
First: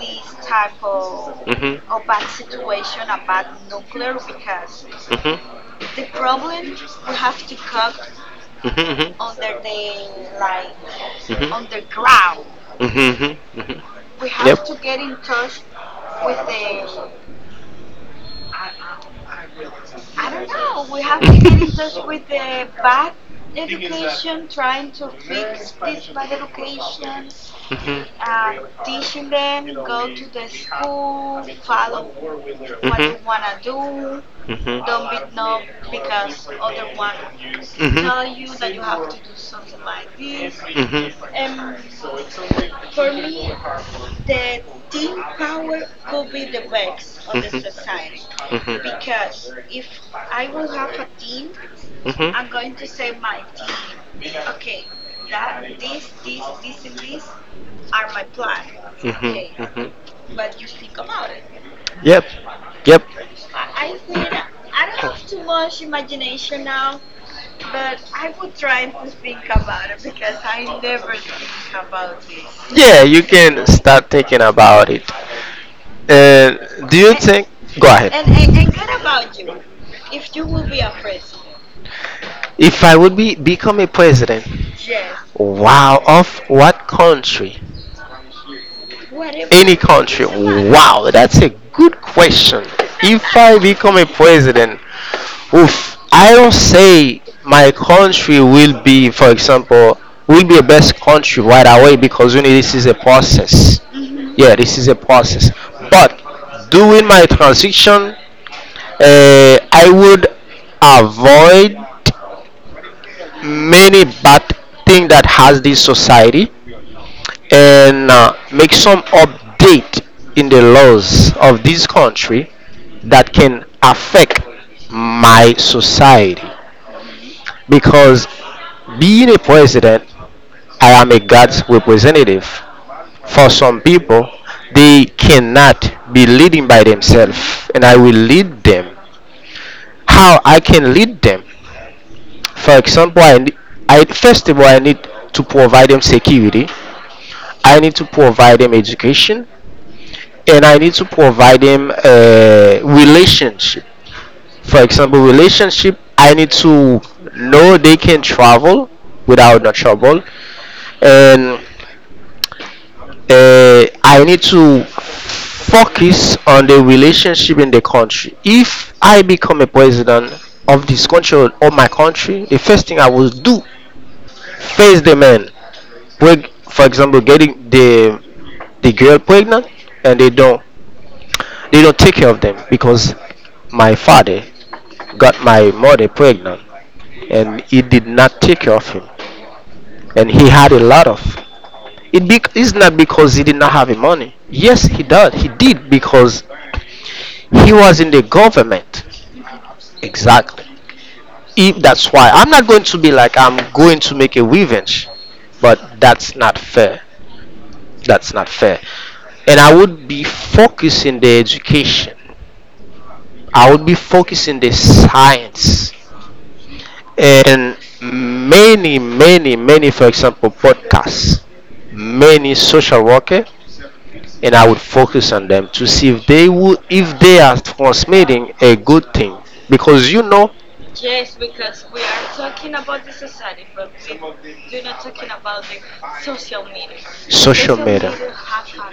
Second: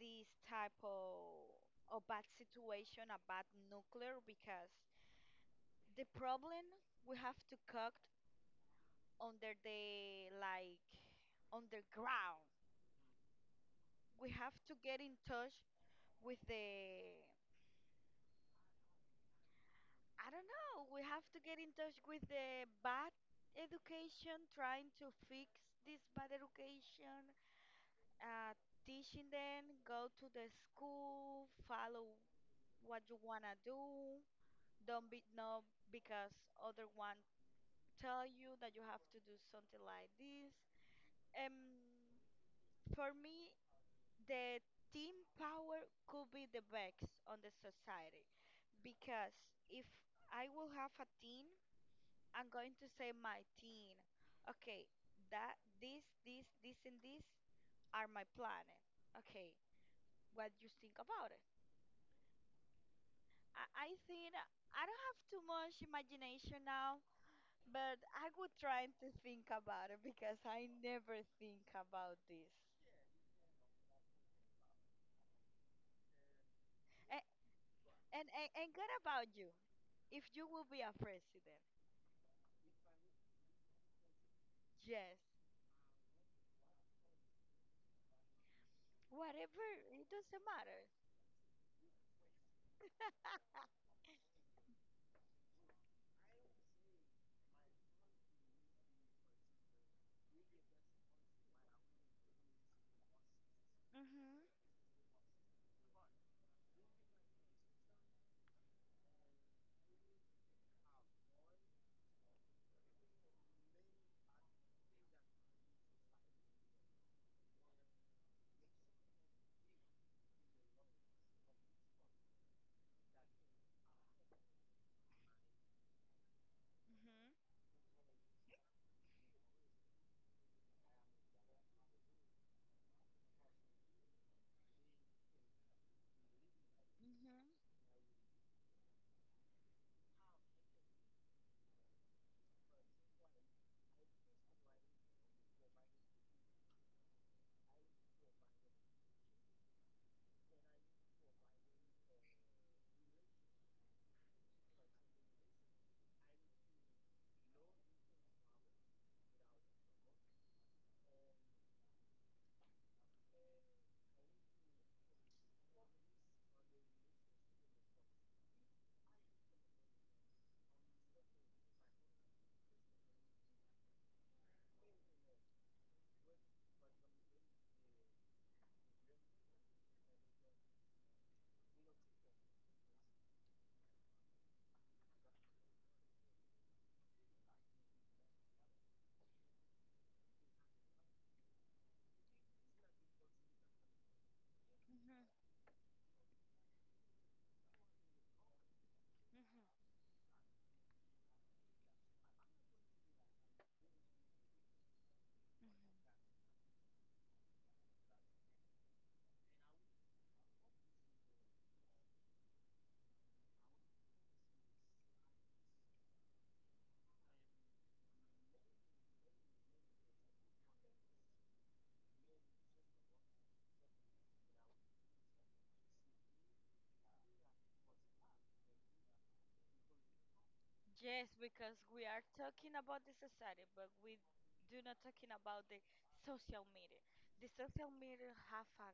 Speaker 2: this type of,
Speaker 1: Mhm.
Speaker 2: of bad situation, a bad nuclear, because
Speaker 1: Mhm.
Speaker 2: the problem we have to cook
Speaker 1: Mhm.
Speaker 2: under the like
Speaker 1: Mhm.
Speaker 2: underground.
Speaker 1: Mhm. Mhm.
Speaker 2: We have to get in touch with the, I don't know. We have to get in touch with the bad education, trying to fix this bad education,
Speaker 1: Mhm.
Speaker 2: uh, teaching them, go to the school, follow what you want to
Speaker 1: Want.
Speaker 2: do.
Speaker 1: Mhm.
Speaker 2: Don't be no because other one tell you
Speaker 1: Mhm.
Speaker 2: that you have to do something like this.
Speaker 1: Mhm.
Speaker 2: um for me, the team power could be the best on the
Speaker 1: Mm-hmm.
Speaker 2: society
Speaker 1: Mhm.
Speaker 2: because
Speaker 1: Mhm.
Speaker 2: if I will have a team,
Speaker 1: Mhm.
Speaker 2: I'm going to say my team, okay, that this and this are my planet. Okay,
Speaker 1: Mhm. Mhm.
Speaker 2: what you think about it?
Speaker 1: Yep. Yep.
Speaker 2: I think I don't have too much imagination now, but I would try to think about it because I never think about this.
Speaker 1: Yeah, you can start thinking about it. And do you and,
Speaker 2: And
Speaker 1: think? Go ahead.
Speaker 2: and what about you? If you will be a president,
Speaker 1: If I would be become a president,
Speaker 2: yes,
Speaker 1: wow, of what country?
Speaker 2: whatever,
Speaker 1: Any
Speaker 2: it
Speaker 1: country?
Speaker 2: doesn't matter.
Speaker 1: Wow, that's a good question. (laughs) If I become a president, oof. I don't say my country will be, for example, will be the best country right away, because you know this is a process.
Speaker 2: Mhm.
Speaker 1: Yeah, this is a process. But during my transition, I would avoid many bad thing that has this society, and make some update in the laws of this country that can affect my society.
Speaker 2: Mhm.
Speaker 1: Because being a president, I am a God's representative. For some people, they cannot be leading by
Speaker 2: Mhm.
Speaker 1: themselves, and I will lead them. How I can lead them? For example, I first of all I need to provide them security. I need to provide them education, and I need to provide them a relationship. For example, relationship. I need to know they can travel without no trouble, and I need to focus on the relationship in the country. If I become a president of this country or my country, the first thing I will do, face the man. For example, getting the girl pregnant, and they don't take care of them, because my father got my mother pregnant, and he did not take care of him, and he had a lot of. It's not because he did not have the money. Yes, he
Speaker 2: Mhm.
Speaker 1: did. He did, because he was in the government.
Speaker 2: Mhm.
Speaker 1: Exactly. If that's why I'm not going to be like I'm going to make a revenge,
Speaker 2: Mhm.
Speaker 1: but that's not fair. That's not fair. And I would be focusing the education. I would be focusing the science, and many, many, many, for example, podcasts, many social worker, and I would focus on them to see if they would, if they are transmitting a good thing, because you know,
Speaker 2: Yes, because we are talking about the society, but we do not talking about the social media. The
Speaker 1: social
Speaker 2: social
Speaker 1: media.
Speaker 2: media have a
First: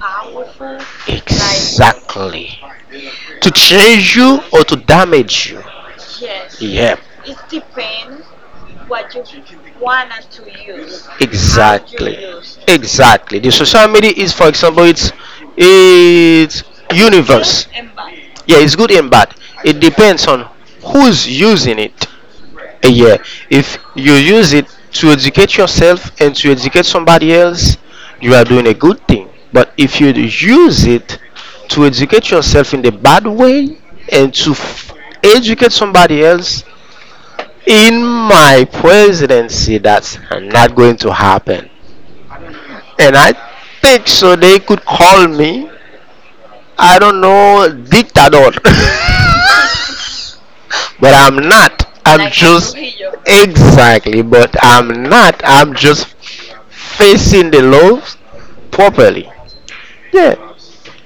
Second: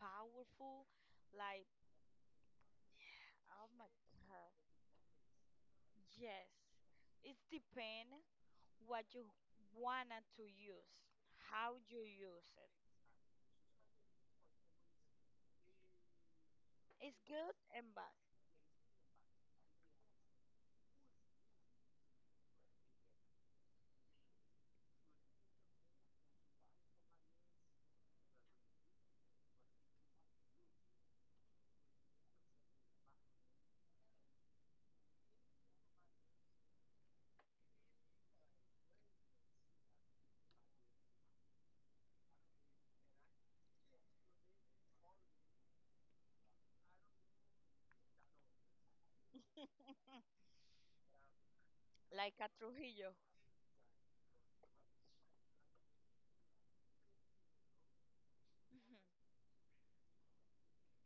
Speaker 2: powerful, like,
Speaker 1: Exactly. To
Speaker 2: oh my
Speaker 1: change you
Speaker 2: God.
Speaker 1: or to damage you.
Speaker 2: Yes,
Speaker 1: Yeah.
Speaker 2: it depends what you wanna to use, how you
Speaker 1: Exactly.
Speaker 2: use it.
Speaker 1: Exactly. The social media is, for example, it's
Speaker 2: It's good
Speaker 1: universe.
Speaker 2: and bad,
Speaker 1: Yeah, it's good and bad. It depends on who's using it. Eh, yeah. If you use it to educate yourself and to educate somebody else, you are doing a good thing. But if you use it to educate yourself in the bad way, and to educate somebody else, in my presidency that's not going to happen. And I think so, they could call me, I don't know, dictator. (laughs) But I'm not, I'm
Speaker 2: like a
Speaker 1: just
Speaker 2: Trujillo.
Speaker 1: exactly, but I'm not, I'm just facing the laws
Speaker 2: Mhm.
Speaker 1: properly. Yeah,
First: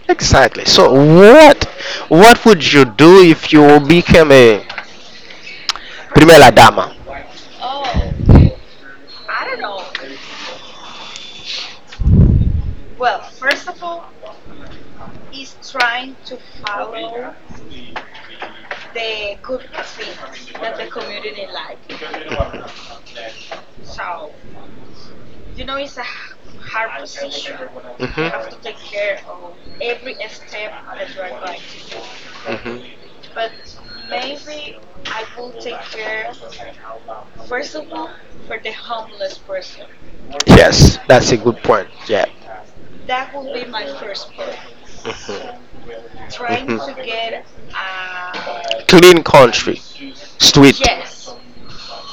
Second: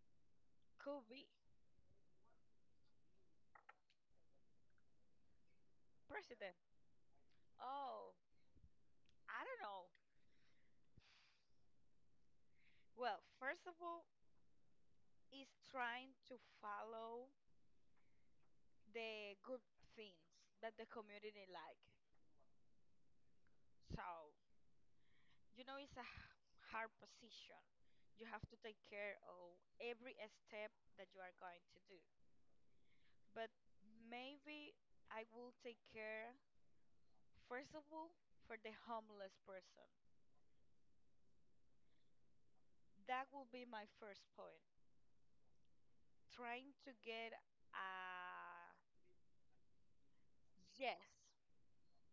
Speaker 1: exactly. So
Speaker 2: Could be
Speaker 1: what would you do if you became a primera
Speaker 2: president.
Speaker 1: dama?
Speaker 2: Oh, I don't know. Well, first of all, is trying to follow the good things that the community like. So, you know, it's a hard position. You have to
Speaker 1: Mhm.
Speaker 2: take care of every step that you are going to do.
Speaker 1: Mhm.
Speaker 2: But maybe I will take care, first of all, for the homeless person.
Speaker 1: Yes, that's a good point. Yeah.
Speaker 2: That will be my first point.
Speaker 1: Trying
Speaker 2: Trying
Speaker 1: to
Speaker 2: to get a,
Speaker 1: clean country, street.
Speaker 2: yes,
Speaker 1: Yes.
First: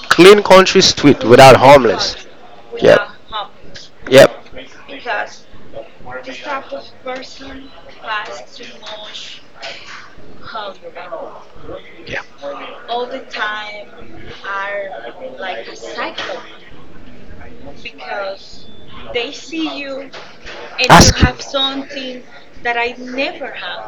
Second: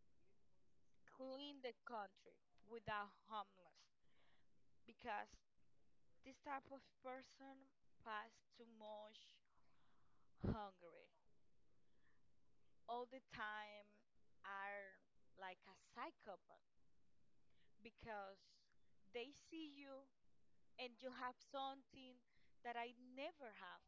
Speaker 1: Clean country, street without
Speaker 2: clean the
Speaker 1: homeless.
Speaker 2: country
Speaker 1: Without. Yep.
Speaker 2: without homeless
Speaker 1: Yeah.
Speaker 2: because this type of person pass too much hungry
Speaker 1: Yep. Yeah.
Speaker 2: all the time, are like a psychopath because they see you and you
Speaker 1: Ask- you.
Speaker 2: have something that I never have.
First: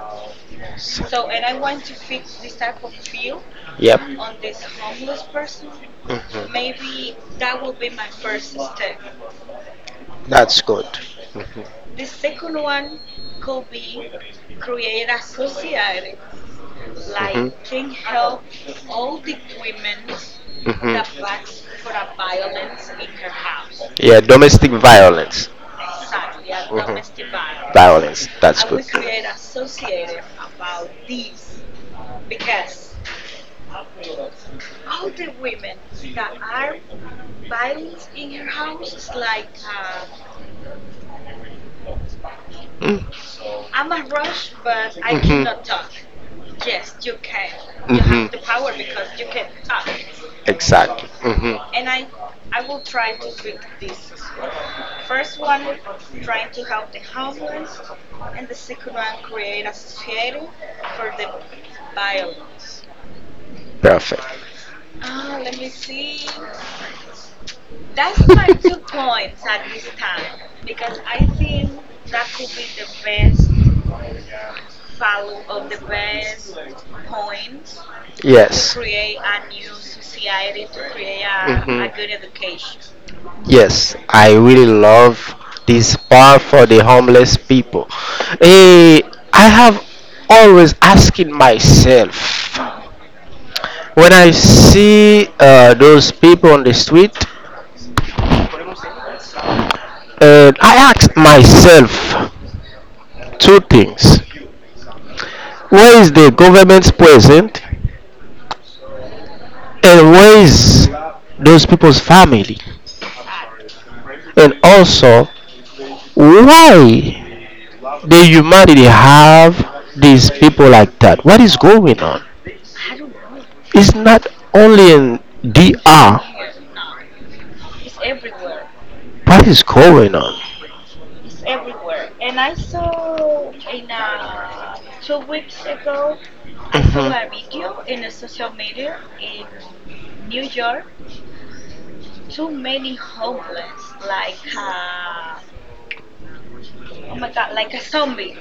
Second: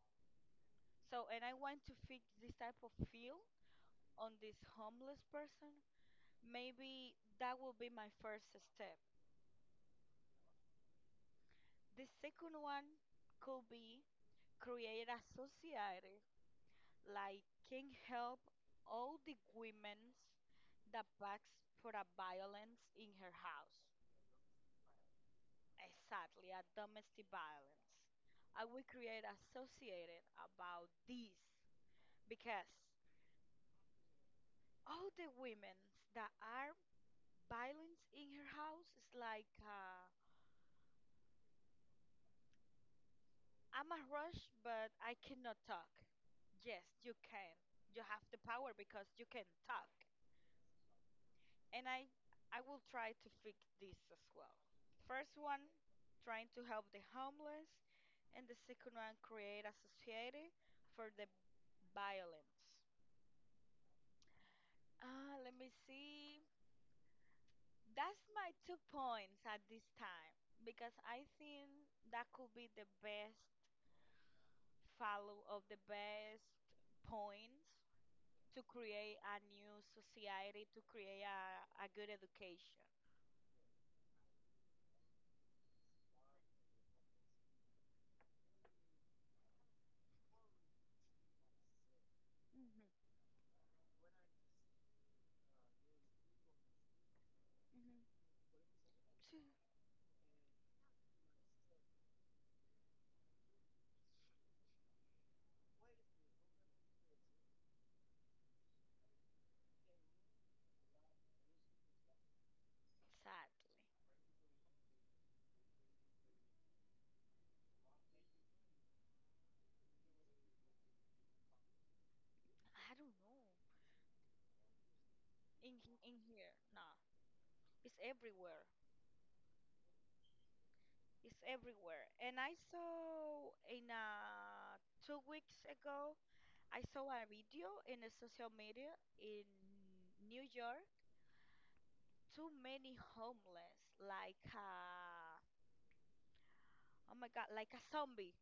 Speaker 2: So and I want to fix this type of feel
Speaker 1: Yep.
Speaker 2: on this homeless person.
Speaker 1: Mhm.
Speaker 2: Maybe that will be my first step.
Speaker 1: That's good. Mm-hmm.
Speaker 2: The second one could be create a society like can
Speaker 1: Mhm.
Speaker 2: help all the women that
Speaker 1: Mhm.
Speaker 2: backs for a violence in her house.
Speaker 1: Yeah. Domestic violence.
Speaker 2: Exactly, a domestic
Speaker 1: Mhm. Violence.
Speaker 2: violence.
Speaker 1: Violence.
Speaker 2: I
Speaker 1: That's.
Speaker 2: will create associated about this because all the women that are violence in her house is like,
Speaker 1: Mm.
Speaker 2: I'm a rush, but I cannot
Speaker 1: Mhm.
Speaker 2: talk. Yes, you can. You have
Speaker 1: Mhm.
Speaker 2: the power because you can talk.
Speaker 1: Exactly. Mhm.
Speaker 2: And I will try to fix this as well. First one, trying to help the homeless, and the second one, create a society for the violence.
Speaker 1: Perfect.
Speaker 2: Ah, let me see. That's my two
Speaker 1: (laughs)
Speaker 2: points at this time because I think that could be the best follow of the best points
Speaker 1: To
Speaker 2: to
Speaker 1: yes.
Speaker 2: create a new society, to create a
Speaker 1: Mhm.
Speaker 2: good education.
Speaker 1: Yes, I really love this part for the homeless people. Eh, I have always asking myself, when I see those people on the street, I asked myself two things: where is the government's present, and where is those people's family,
Speaker 2: Sadly.
Speaker 1: and also why the humanity have these people like that? What is going on?
Speaker 2: I don't know.
Speaker 1: It's not only in
Speaker 2: In in
Speaker 1: DR.
Speaker 2: here, nah. It's everywhere.
Speaker 1: What is going on?
Speaker 2: It's everywhere. And I saw in, 2 weeks ago, I saw a
Speaker 1: Mhm.
Speaker 2: video in the social media in New York. Too many homeless, like, oh my god, like a zombie.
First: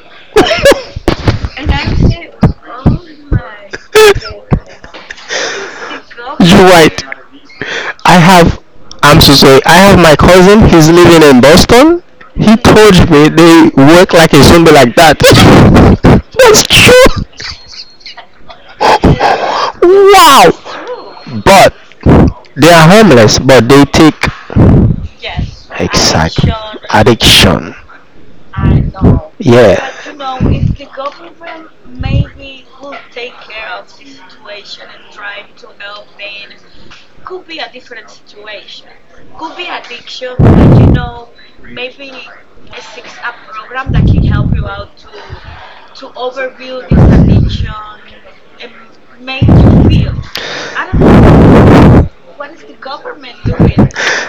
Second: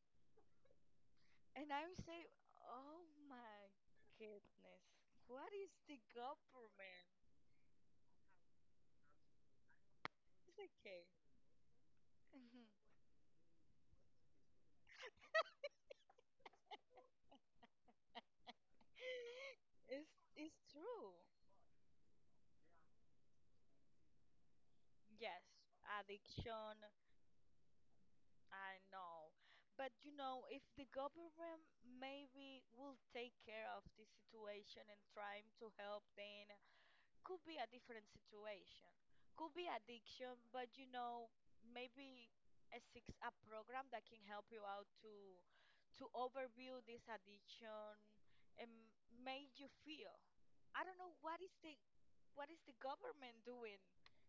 Speaker 2: And I say, oh my
Speaker 1: (laughs)
Speaker 2: goodness, what is the
Speaker 1: You're right.
Speaker 2: government?
Speaker 1: I have. I'm so sorry. I have my cousin.
Speaker 2: It's
Speaker 1: He's
Speaker 2: okay.
Speaker 1: living in Boston. He
Speaker 2: (laughs)
Speaker 1: told me they work like a zombie like that. (laughs) That's true. (laughs)
Speaker 2: It's
Speaker 1: Wow.
Speaker 2: it's true.
Speaker 1: But they are homeless, but they take
Speaker 2: Yes,
Speaker 1: exactly
Speaker 2: addiction,
Speaker 1: addiction. Addiction.
Speaker 2: I know.
Speaker 1: Yeah.
Speaker 2: But you know, if the government maybe
Speaker 1: We.
Speaker 2: will take care of this situation and trying to help, then could be a different situation. Could be addiction, but you know, maybe a six, a program that can help you out to overview this addiction and make you feel. I don't know what is the government doing.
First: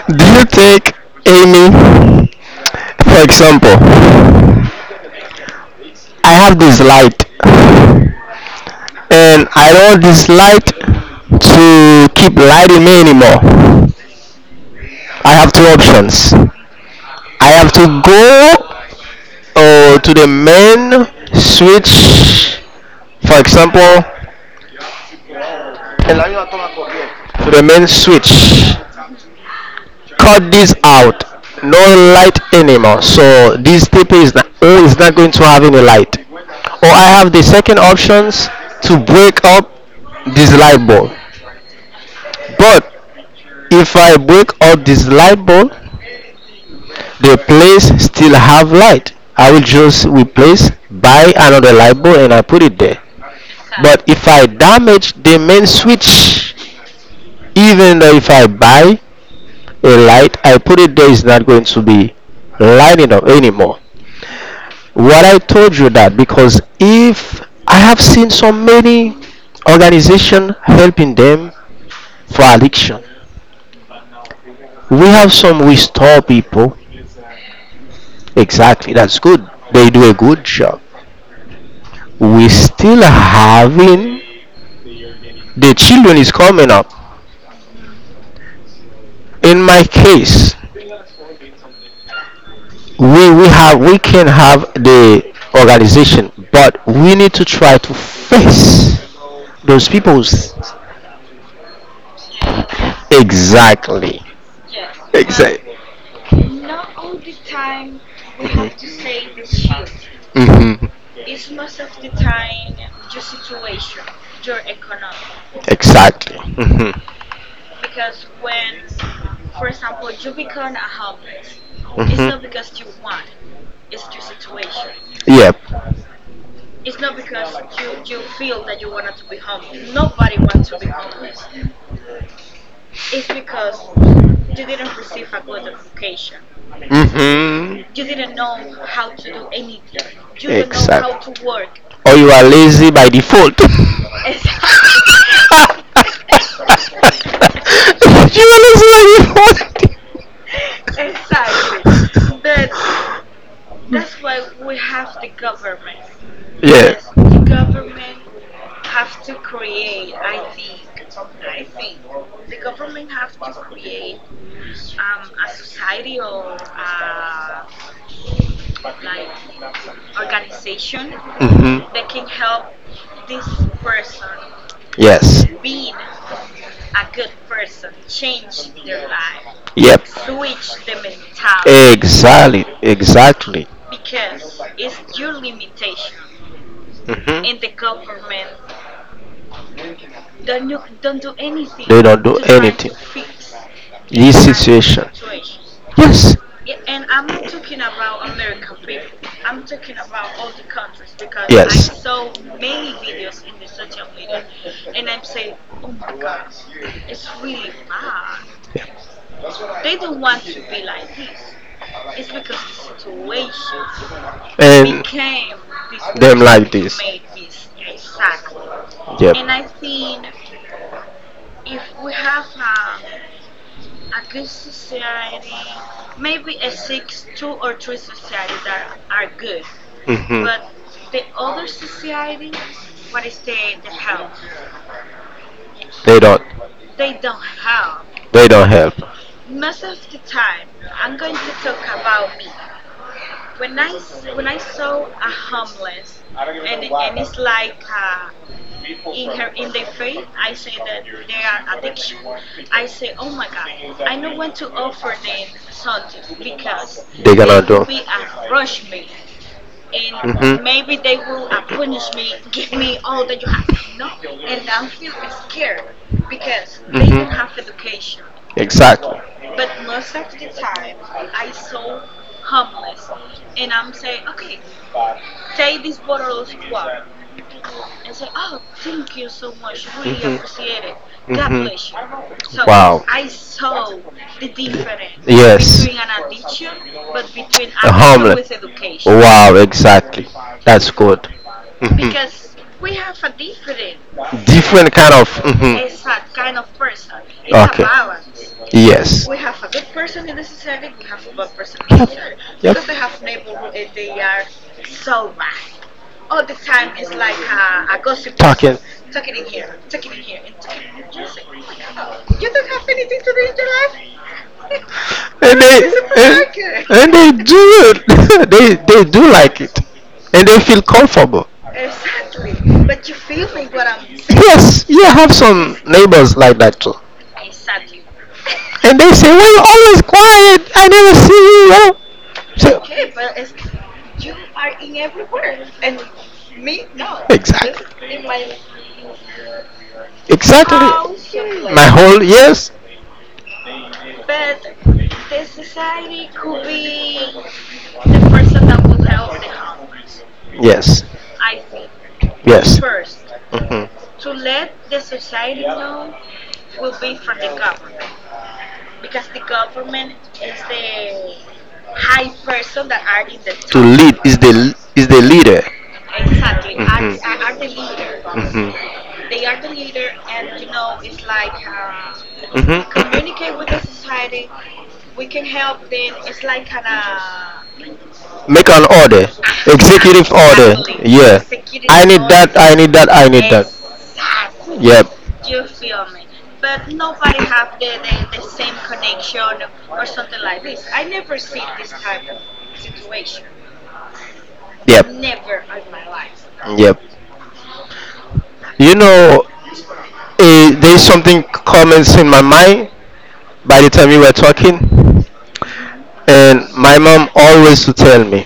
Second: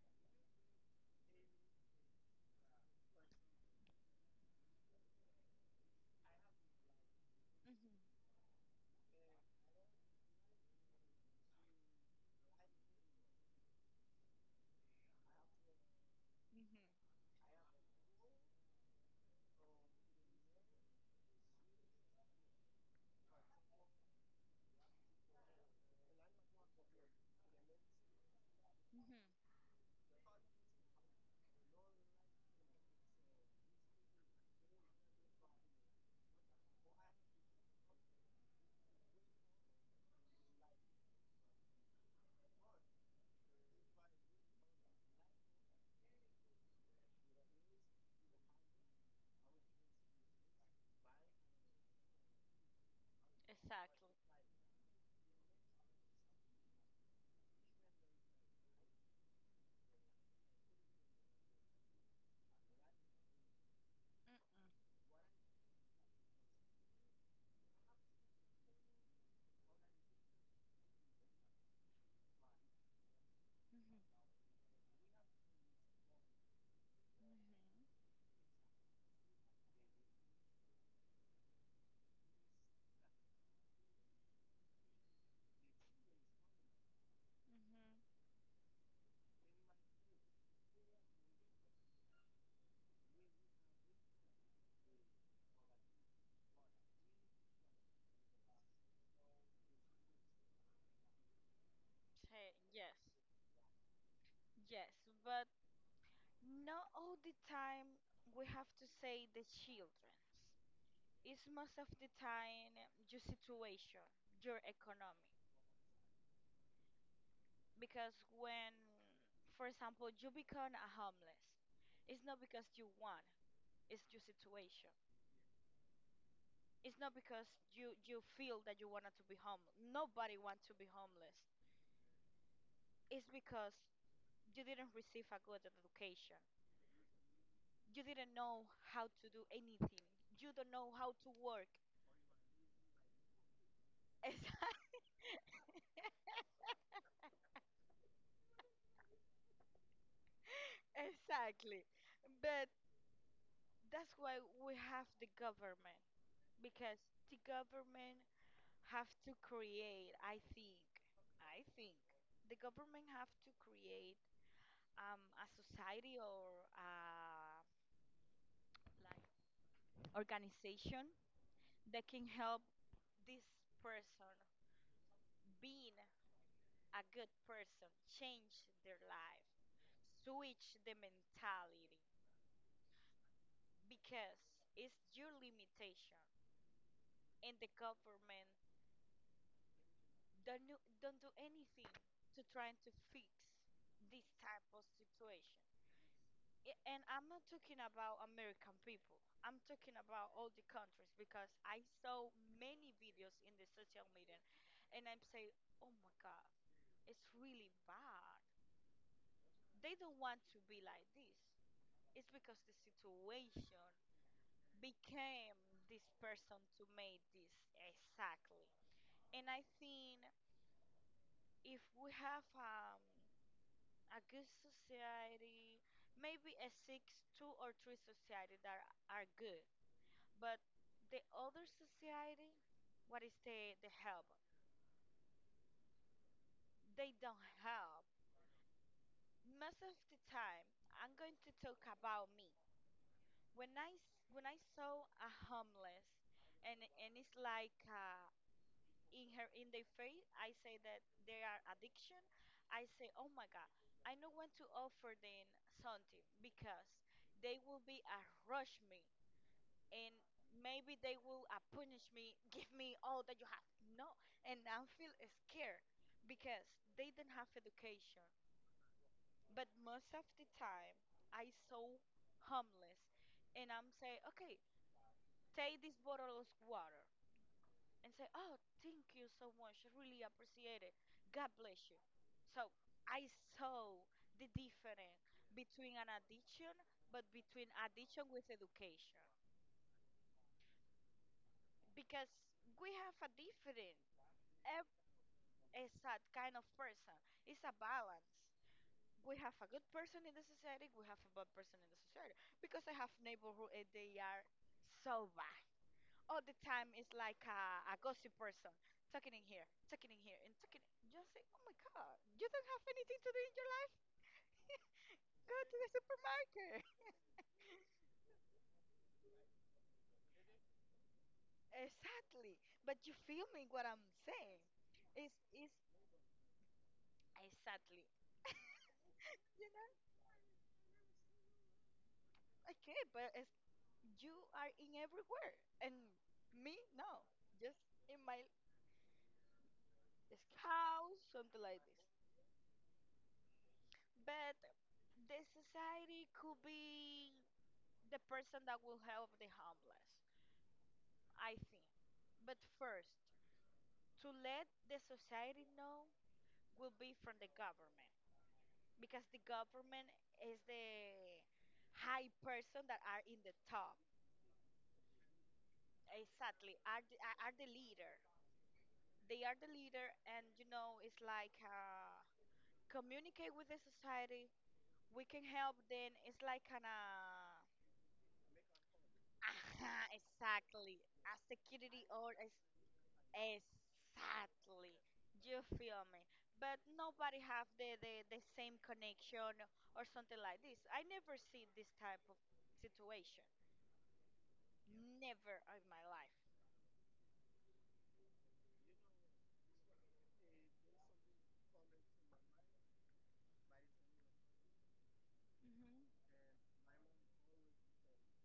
Speaker 1: Do you take, Amy, for example? I have this light,
Speaker 2: Mhm.
Speaker 1: and I don't want this light to keep lighting me anymore. I have two options.
Speaker 2: Mhm.
Speaker 1: I have to go to the main switch, for example, to the main switch,
Speaker 2: Mhm.
Speaker 1: cut this out, no light anymore. So this tape is not, oh, is not going to have any light. Or I have the second options, to break up this light bulb. But if I break out this light bulb, the place still have light. I will just replace, buy another light bulb, and I put it there. But
Speaker 2: Exactly.
Speaker 1: if I damage the main switch, even though if I buy a light, I put it there, it's not going to be lighting up anymore.
Speaker 2: Mm-mm.
Speaker 1: What I told you that because, if I have seen so many organization helping them for addiction,
Speaker 2: Mhm.
Speaker 1: we have some restore people.
Speaker 2: Mhm.
Speaker 1: Exactly, that's good. They do a good job. We still having, the children is coming up,
Speaker 2: Mhm.
Speaker 1: in my case, we have, we can have the organization, but we need to try to face those people.
Speaker 2: Say yes.
Speaker 1: Exactly.
Speaker 2: Yes, but
Speaker 1: Exactly.
Speaker 2: not all the time we have to say the children's.
Speaker 1: Hmm.
Speaker 2: It's most of the time your situation, your economy.
Speaker 1: Exactly. Hmm.
Speaker 2: Because when, for example, you become a homeless,
Speaker 1: It's
Speaker 2: it's not
Speaker 1: hmm.
Speaker 2: because you
Speaker 1: Mm-hmm.
Speaker 2: want, it's your situation.
Speaker 1: You, yep.
Speaker 2: It's not because you feel that you wanted to be homeless. Nobody wants to be homeless. Is because you didn't receive a good education.
Speaker 1: Hmm.
Speaker 2: You didn't know how to do anything. You don't know how to
Speaker 1: Exact.
Speaker 2: work.
Speaker 1: Or you are lazy by default. (laughs)
Speaker 2: (laughs) Exac-
Speaker 1: Exactly. (laughs) You are lazy by default.
Speaker 2: Exactly. But that's why we have the government because the
Speaker 1: Yeah.
Speaker 2: government have to create, I think the government have to create a society or a like organization
Speaker 1: Hmm.
Speaker 2: that can help this person
Speaker 1: Yes.
Speaker 2: being a good person, change their life,
Speaker 1: Yep. Switch.
Speaker 2: switch the mentality
Speaker 1: Exactly. Exactly.
Speaker 2: because it's your limitation and the
Speaker 1: Hmm.
Speaker 2: government don't do anything to trying
Speaker 1: Anything.
Speaker 2: to fix this type of situation.
Speaker 1: Yes.
Speaker 2: And I'm not talking about American people. I'm talking about all the countries because I saw many videos in the social media and I'm saying, oh my God,
Speaker 1: God,
Speaker 2: it's really bad.
Speaker 1: we.
Speaker 2: They don't want to be like this. It's because the situation
Speaker 1: And
Speaker 2: became this
Speaker 1: them person
Speaker 2: person
Speaker 1: like who
Speaker 2: to make this,
Speaker 1: this.
Speaker 2: exactly.
Speaker 1: Yep.
Speaker 2: And I think if we have a good society, maybe a six, two or three society that are good,
Speaker 1: Hmm.
Speaker 2: but the other society, what is the help?
Speaker 1: They don't.
Speaker 2: They don't help.
Speaker 1: They don't help.
Speaker 2: Most of the time, I'm going to talk about me. When when I saw a homeless, and it's like. In their face I say that they are addiction. I say oh my god, I know when to offer them something because they will be
Speaker 1: Going.
Speaker 2: a rush me, and
Speaker 1: Mhm.
Speaker 2: maybe they will punish me. (laughs) Give me all that you have, no. And I feel scared because they do
Speaker 1: Mhm.
Speaker 2: not have education.
Speaker 1: Exactly.
Speaker 2: But most of the time I saw homeless and I'm saying, okay, take this bottle of water. And say, oh, thank you so much. I really appreciate it.
Speaker 1: Mhm.
Speaker 2: God
Speaker 1: Mhm.
Speaker 2: bless you. So I saw the difference between an addiction, but between addiction with
Speaker 1: Homeless. With.
Speaker 2: education.
Speaker 1: Wow, exactly. That's good.
Speaker 2: Because
Speaker 1: Mhm.
Speaker 2: we have a different
Speaker 1: Different
Speaker 2: ev-
Speaker 1: kind of. Mhm.
Speaker 2: exact kind of person. It's a balance.
Speaker 1: Yes.
Speaker 2: We have a good person in the society, we have a bad person in the society.
Speaker 1: Yep.
Speaker 2: Because I have neighborhood and they are so bad. All the time is like a gossip person,
Speaker 1: Talking.
Speaker 2: talking in here, and talking. Just say, oh my God, you don't have anything to do in your life? Go
Speaker 1: And
Speaker 2: to
Speaker 1: they
Speaker 2: the
Speaker 1: and,
Speaker 2: supermarket.
Speaker 1: and they do it. (laughs) They do like it. And they feel comfortable.
Speaker 2: (laughs) Exactly. But you feel me what I'm saying.
Speaker 1: Yes, you have
Speaker 2: It's,
Speaker 1: some
Speaker 2: it's
Speaker 1: neighbors like that too.
Speaker 2: exactly,
Speaker 1: And they say, well
Speaker 2: you
Speaker 1: you're always
Speaker 2: know?
Speaker 1: quiet, I never see you, you.
Speaker 2: Okay, but
Speaker 1: So,
Speaker 2: it's, you are in everywhere. And me, no. Just in my
Speaker 1: exactly.
Speaker 2: this
Speaker 1: Exactly.
Speaker 2: house, something like
Speaker 1: My
Speaker 2: this.
Speaker 1: whole yes,
Speaker 2: But the society could be the person that will help the homeless.
Speaker 1: yes,
Speaker 2: I think. But
Speaker 1: yes.
Speaker 2: first,
Speaker 1: Mhm.
Speaker 2: to let the society know will be from the government because the government is the high person that are in the
Speaker 1: To
Speaker 2: top.
Speaker 1: lead, is the leader.
Speaker 2: Exactly, are the, are
Speaker 1: Mhm.
Speaker 2: the leader.
Speaker 1: Mhm. Mhm.
Speaker 2: They are the leader, and you know it's like,
Speaker 1: Mhm.
Speaker 2: communicate with the society. We can help them. It's like kind of,
Speaker 1: Make an order,
Speaker 2: aha, (laughs)
Speaker 1: executive order.
Speaker 2: exactly
Speaker 1: Exactly.
Speaker 2: a
Speaker 1: Yeah, executive, I
Speaker 2: security
Speaker 1: need
Speaker 2: or
Speaker 1: that.
Speaker 2: a,
Speaker 1: Order. I need that. I need that.
Speaker 2: exactly.
Speaker 1: Yep,
Speaker 2: You feel me? But nobody have the same connection or something like this. I never see this type of situation.
Speaker 1: yep,
Speaker 2: Never in my life.
Speaker 1: yep. You know, eh, there's something comments in my mind by the time you were talking.
Speaker 2: Hmm.
Speaker 1: And my mom always would tell me,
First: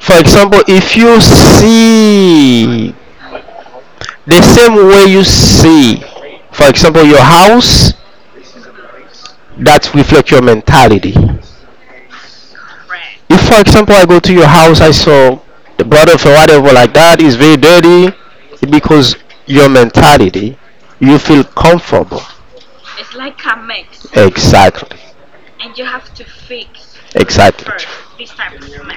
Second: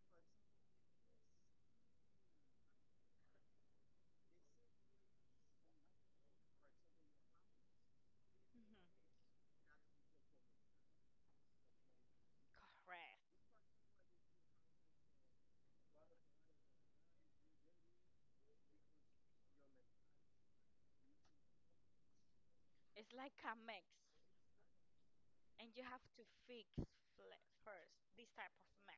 Speaker 1: for example, if you see the same way you see, for example, your house,
Speaker 2: Hmm.
Speaker 1: that reflect your mentality.
Speaker 2: Correct.
Speaker 1: If for example I go to your house, I saw the brother for whatever like that is very dirty, because your mentality, you feel comfortable.
Speaker 2: It's like a mix.
Speaker 1: Exactly.
Speaker 2: And you have to fix,
Speaker 1: Exactly.
Speaker 2: first this type of mix.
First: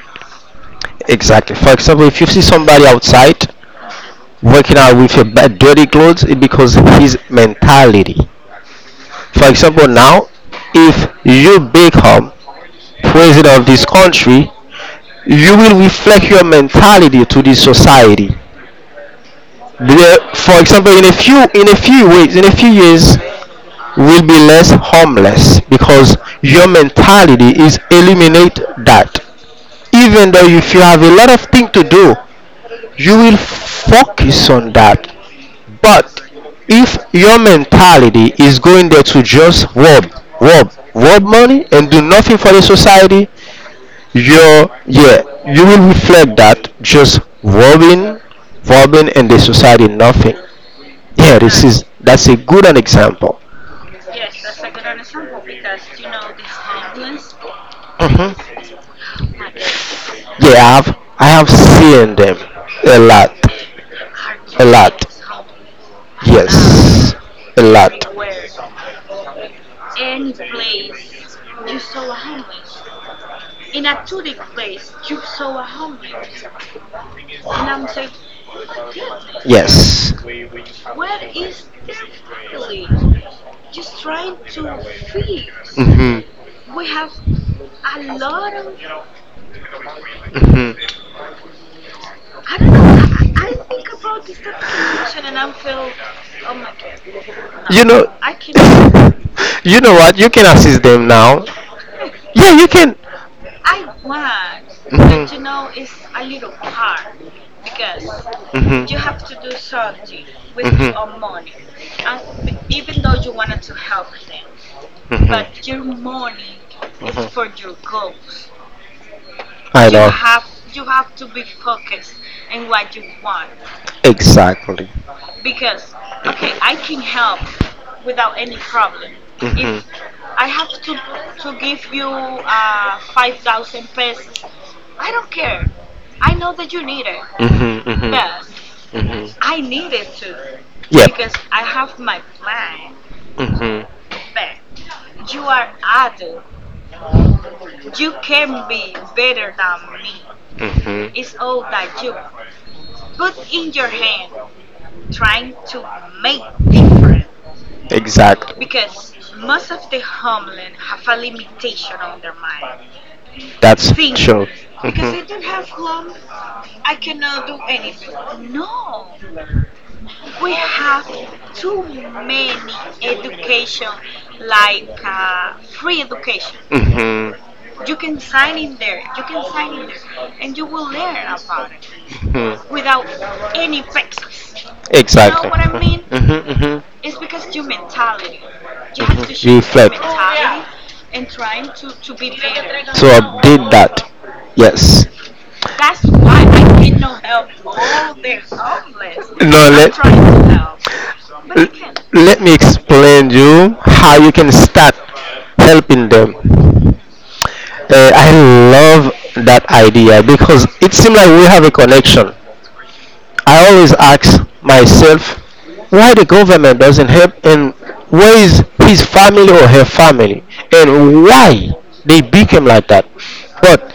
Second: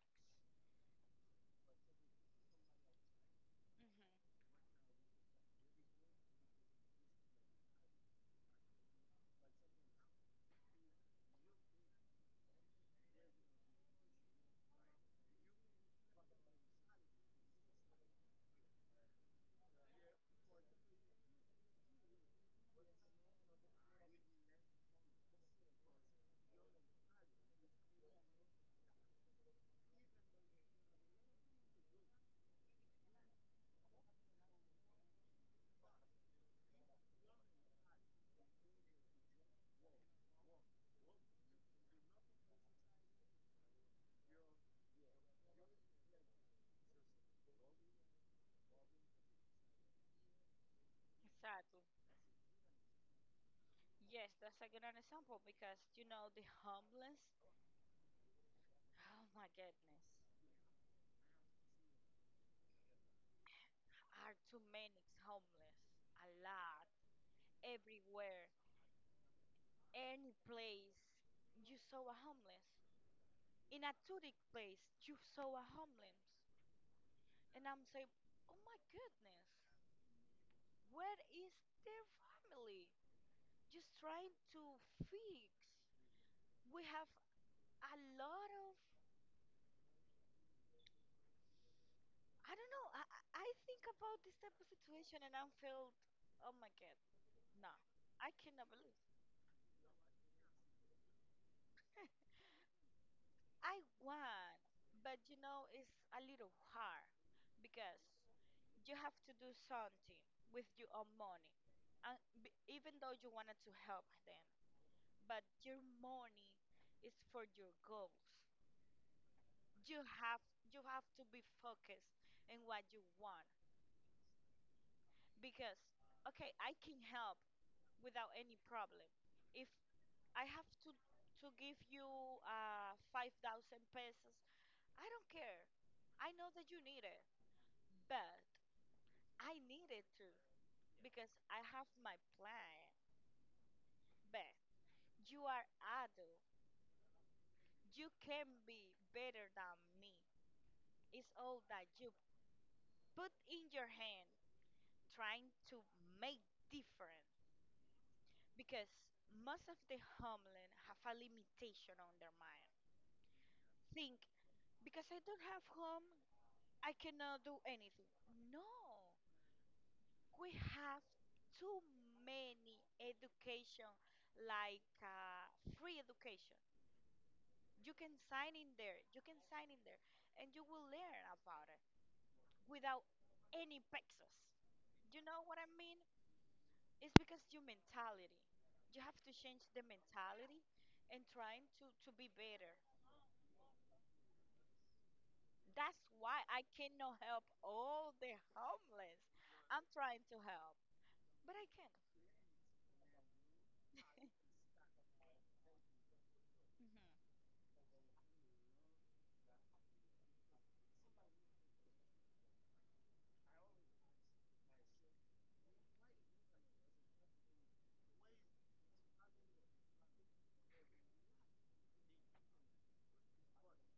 Speaker 1: Exactly. For example, if you see somebody outside,
Speaker 2: Hmm.
Speaker 1: working out with your bad dirty clothes, is because his mentality. For example, now, if you become president of this country, you will reflect your mentality to this society. For example, in a few weeks, in a few years, will be less homeless because your mentality is eliminate that. Even though if you have a lot of things to do, you will focus on that. But if your mentality is going there to just rob, rob, rob money and do nothing for the society, you're, yeah, you will reflect that just robbing, robbing and the society nothing. Yeah,
Speaker 2: Exactly.
Speaker 1: that's a good an example.
Speaker 2: Yes, that's a good example because you know the homeless.
Speaker 1: Hmm.
Speaker 2: Oh my goodness.
Speaker 1: Yeah, I have seen them a lot,
Speaker 2: Are too
Speaker 1: a lot.
Speaker 2: many homeless, a lot,
Speaker 1: Yes, a lot.
Speaker 2: everywhere, any place. You saw a homeless in a tourist place. You saw a homeless, and I'm saying, oh my goodness,
Speaker 1: Yes.
Speaker 2: where is their family? Just trying to fix.
Speaker 1: Hmm.
Speaker 2: We have a lot of.
Speaker 1: Hmm.
Speaker 2: I don't know. I think about this type of situation, and I am felt, oh my god, no,
Speaker 1: You know,
Speaker 2: I cannot believe.
Speaker 1: can, (laughs) you know what? You can assist them now. Yeah, you can.
Speaker 2: I want,
Speaker 1: Mhm.
Speaker 2: but you
Speaker 1: But
Speaker 2: know, it's
Speaker 1: mhm,
Speaker 2: a little hard because
Speaker 1: mhm. You
Speaker 2: you have to do
Speaker 1: mhm,
Speaker 2: something with your own money.
Speaker 1: mhm.
Speaker 2: And even though you wanted to help them, but your
Speaker 1: Mhm,
Speaker 2: money
Speaker 1: is
Speaker 2: is for
Speaker 1: mhm.
Speaker 2: your goals.
Speaker 1: I you
Speaker 2: You have
Speaker 1: know.
Speaker 2: you have to be focused in what you want
Speaker 1: Exactly.
Speaker 2: because okay, I can help without any problem. If
Speaker 1: Mhm.
Speaker 2: I have to give you 5,000 pesos, I don't care. I know that you need it.
Speaker 1: It's mhm,
Speaker 2: But
Speaker 1: mhm, mhm.
Speaker 2: I needed to
Speaker 1: Yep.
Speaker 2: because I have my plan.
Speaker 1: Mhm,
Speaker 2: But you are adult. You can be better than me.
Speaker 1: mhm.
Speaker 2: It's all that you put in your hand trying to make different
Speaker 1: Exactly.
Speaker 2: because most of the homeland have a limitation on their mind.
Speaker 1: That's
Speaker 2: Think because I don't have
Speaker 1: mhm.
Speaker 2: home, I cannot do anything. No, we have too many education like, free education.
Speaker 1: Mhm. Mhm.
Speaker 2: You can sign in there you can sign in there and you will learn about it
Speaker 1: you know
Speaker 2: without any pesos, you know what I mean.
Speaker 1: Mhm. Mhm.
Speaker 2: It's because your mentality, you have to change the mentality and trying to be better.
Speaker 1: To update that. Yes.
Speaker 2: That's why I cannot help all the homeless. I'm
Speaker 1: No,
Speaker 2: trying to help but I can't.
Speaker 1: let me explain you how you can start helping them.
Speaker 2: Hmm.
Speaker 1: I love that idea because it seems like we have a connection. I always ask myself why the government doesn't help and where is his family or her family and why they became like that. But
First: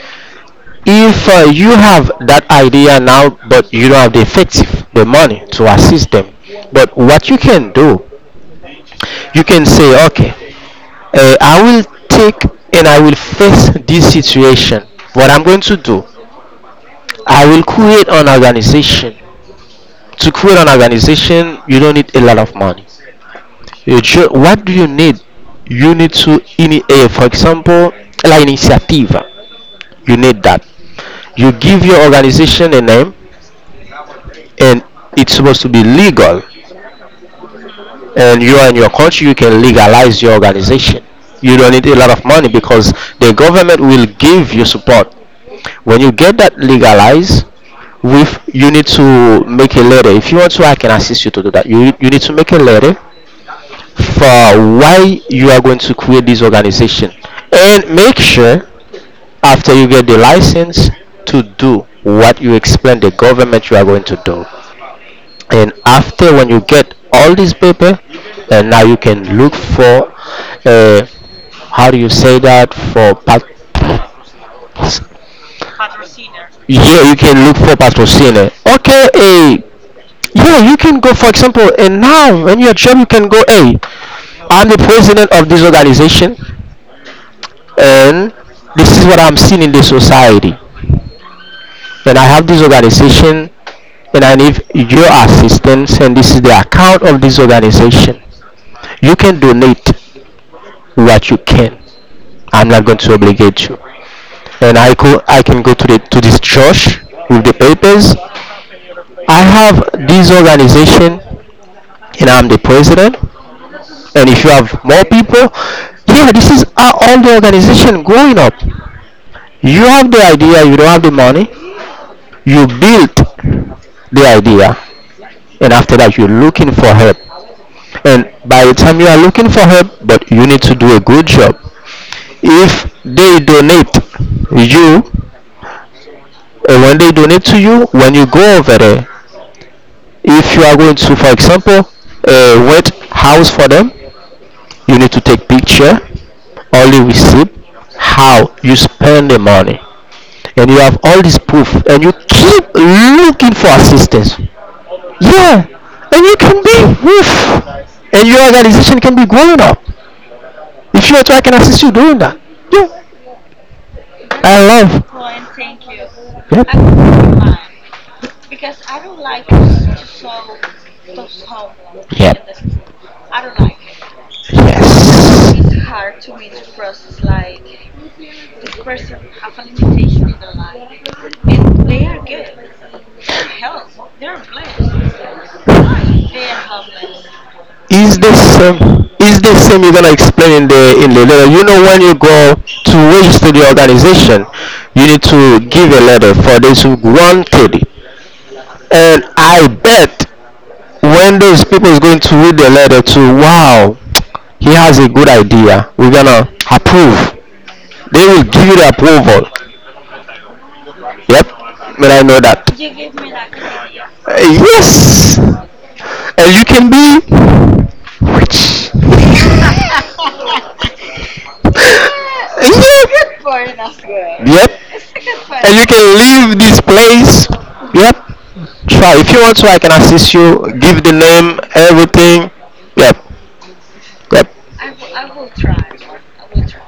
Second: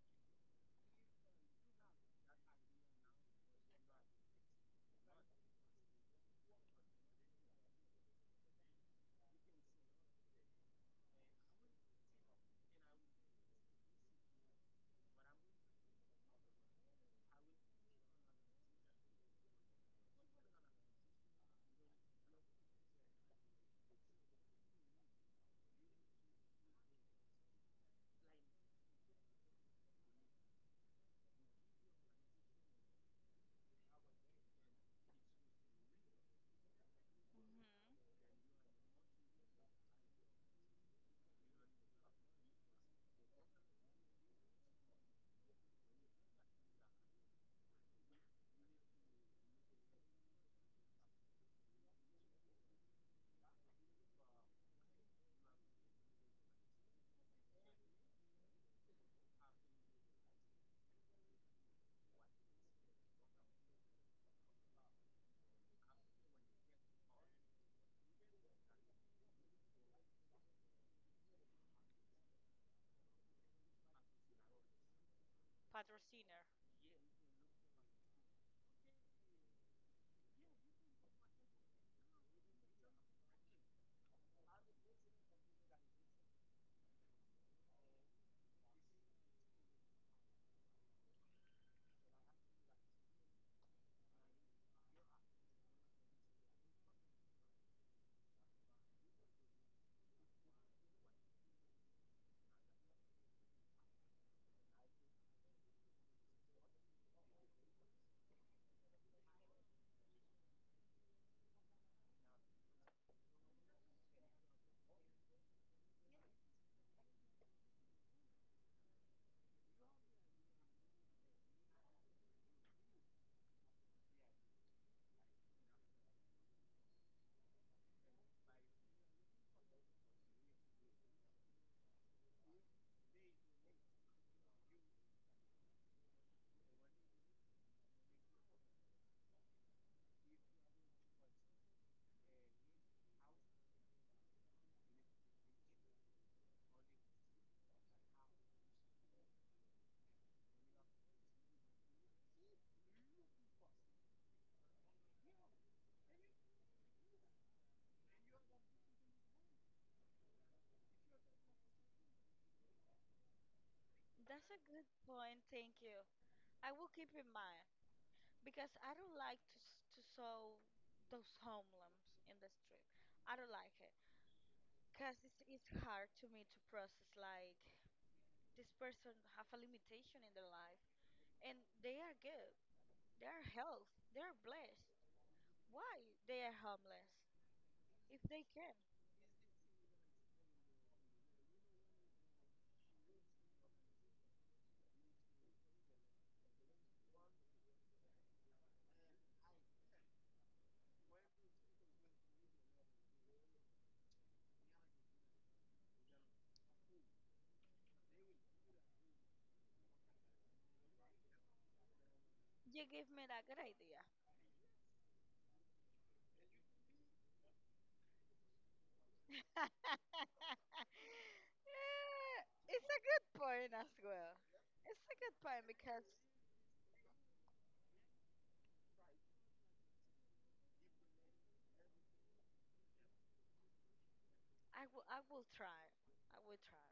Speaker 1: if you have that idea now, but you don't have the effective, the money to assist them, but what you can do, you can say, okay, I will take and I will face this situation. What I'm going to do, I will create an organization. To create an organization, you don't need a lot of money. What do you need? You need to, in a, for example, la iniciativa. You need that. You give your organization a name, and it's supposed to be legal.
Speaker 2: Hmm.
Speaker 1: And you are in your country, you can legalize your organization. You don't need a lot of money because the government will give you support. When you get that legalized, with you need to make a letter if you want to, I can assist you to do that. You need to make a letter for why you are going to create this organization and make sure after you get the license to do what you explain the government you are going to do, and after when you get all this paper and now you can look for uh, how do you say that, for pat-.
Speaker 2: Patrociner.
Speaker 1: Yeah, you can look for patrociner. Okay, hey. Yeah, you can go, for example, and now when you're job, you can go, hey, I'm the president of this organization, and this is what I'm seeing in the society. And I have this organization, and I need your assistance, and this is the account of this organization. You can donate what you can. I'm not going to obligate you. And I can go to, the, to this church with the papers. I have this organization, and I'm the president. And if you have more people, yeah, this is how all the organization growing up. You have the idea, you don't have the money, you build the idea, and after that you're looking for help. And by the time you are looking for help, but you need to do a good job. If they donate you, and when they donate to you, when you go over there, if you are going to, for example, wet house for them, you need to take picture, only receipt, how you spend the money. And you have all this proof and you keep looking for assistance. Yeah, and you can be woof, and your organization can be growing up. If you are, to, I can assist you doing that. Yeah,
Speaker 2: That's
Speaker 1: I
Speaker 2: a good
Speaker 1: love.
Speaker 2: point. Thank you. I will keep in
Speaker 1: Yep.
Speaker 2: mind because I don't like to sew those homelums in the street.
Speaker 1: Yep.
Speaker 2: I don't like it because it's
Speaker 1: Yes.
Speaker 2: hard to me to process like this person have a limitation in their life and they are good. They are health. They are blessed. Why they are homeless if
Speaker 1: Is the
Speaker 2: they can?
Speaker 1: same. Is the same you're gonna explain in the letter. You know when you go to register the organization, you need to give a letter for those who granted it. And I bet when those people is going to read the letter to, wow, he has a good idea. We're gonna approve. They will give you the approval. Yep. But I know that.
Speaker 2: You give me that good idea.
Speaker 1: Yes. And you can be rich.
Speaker 2: (laughs)
Speaker 1: (laughs)
Speaker 2: Yeah, it's a good
Speaker 1: Yep.
Speaker 2: point as well.
Speaker 1: Yep.
Speaker 2: It's a good point
Speaker 1: And you
Speaker 2: because
Speaker 1: can leave this place. Yep. Try. If you want to, I can assist you. Give the name, everything. Yep. Yep.
Speaker 2: I will try. I will try.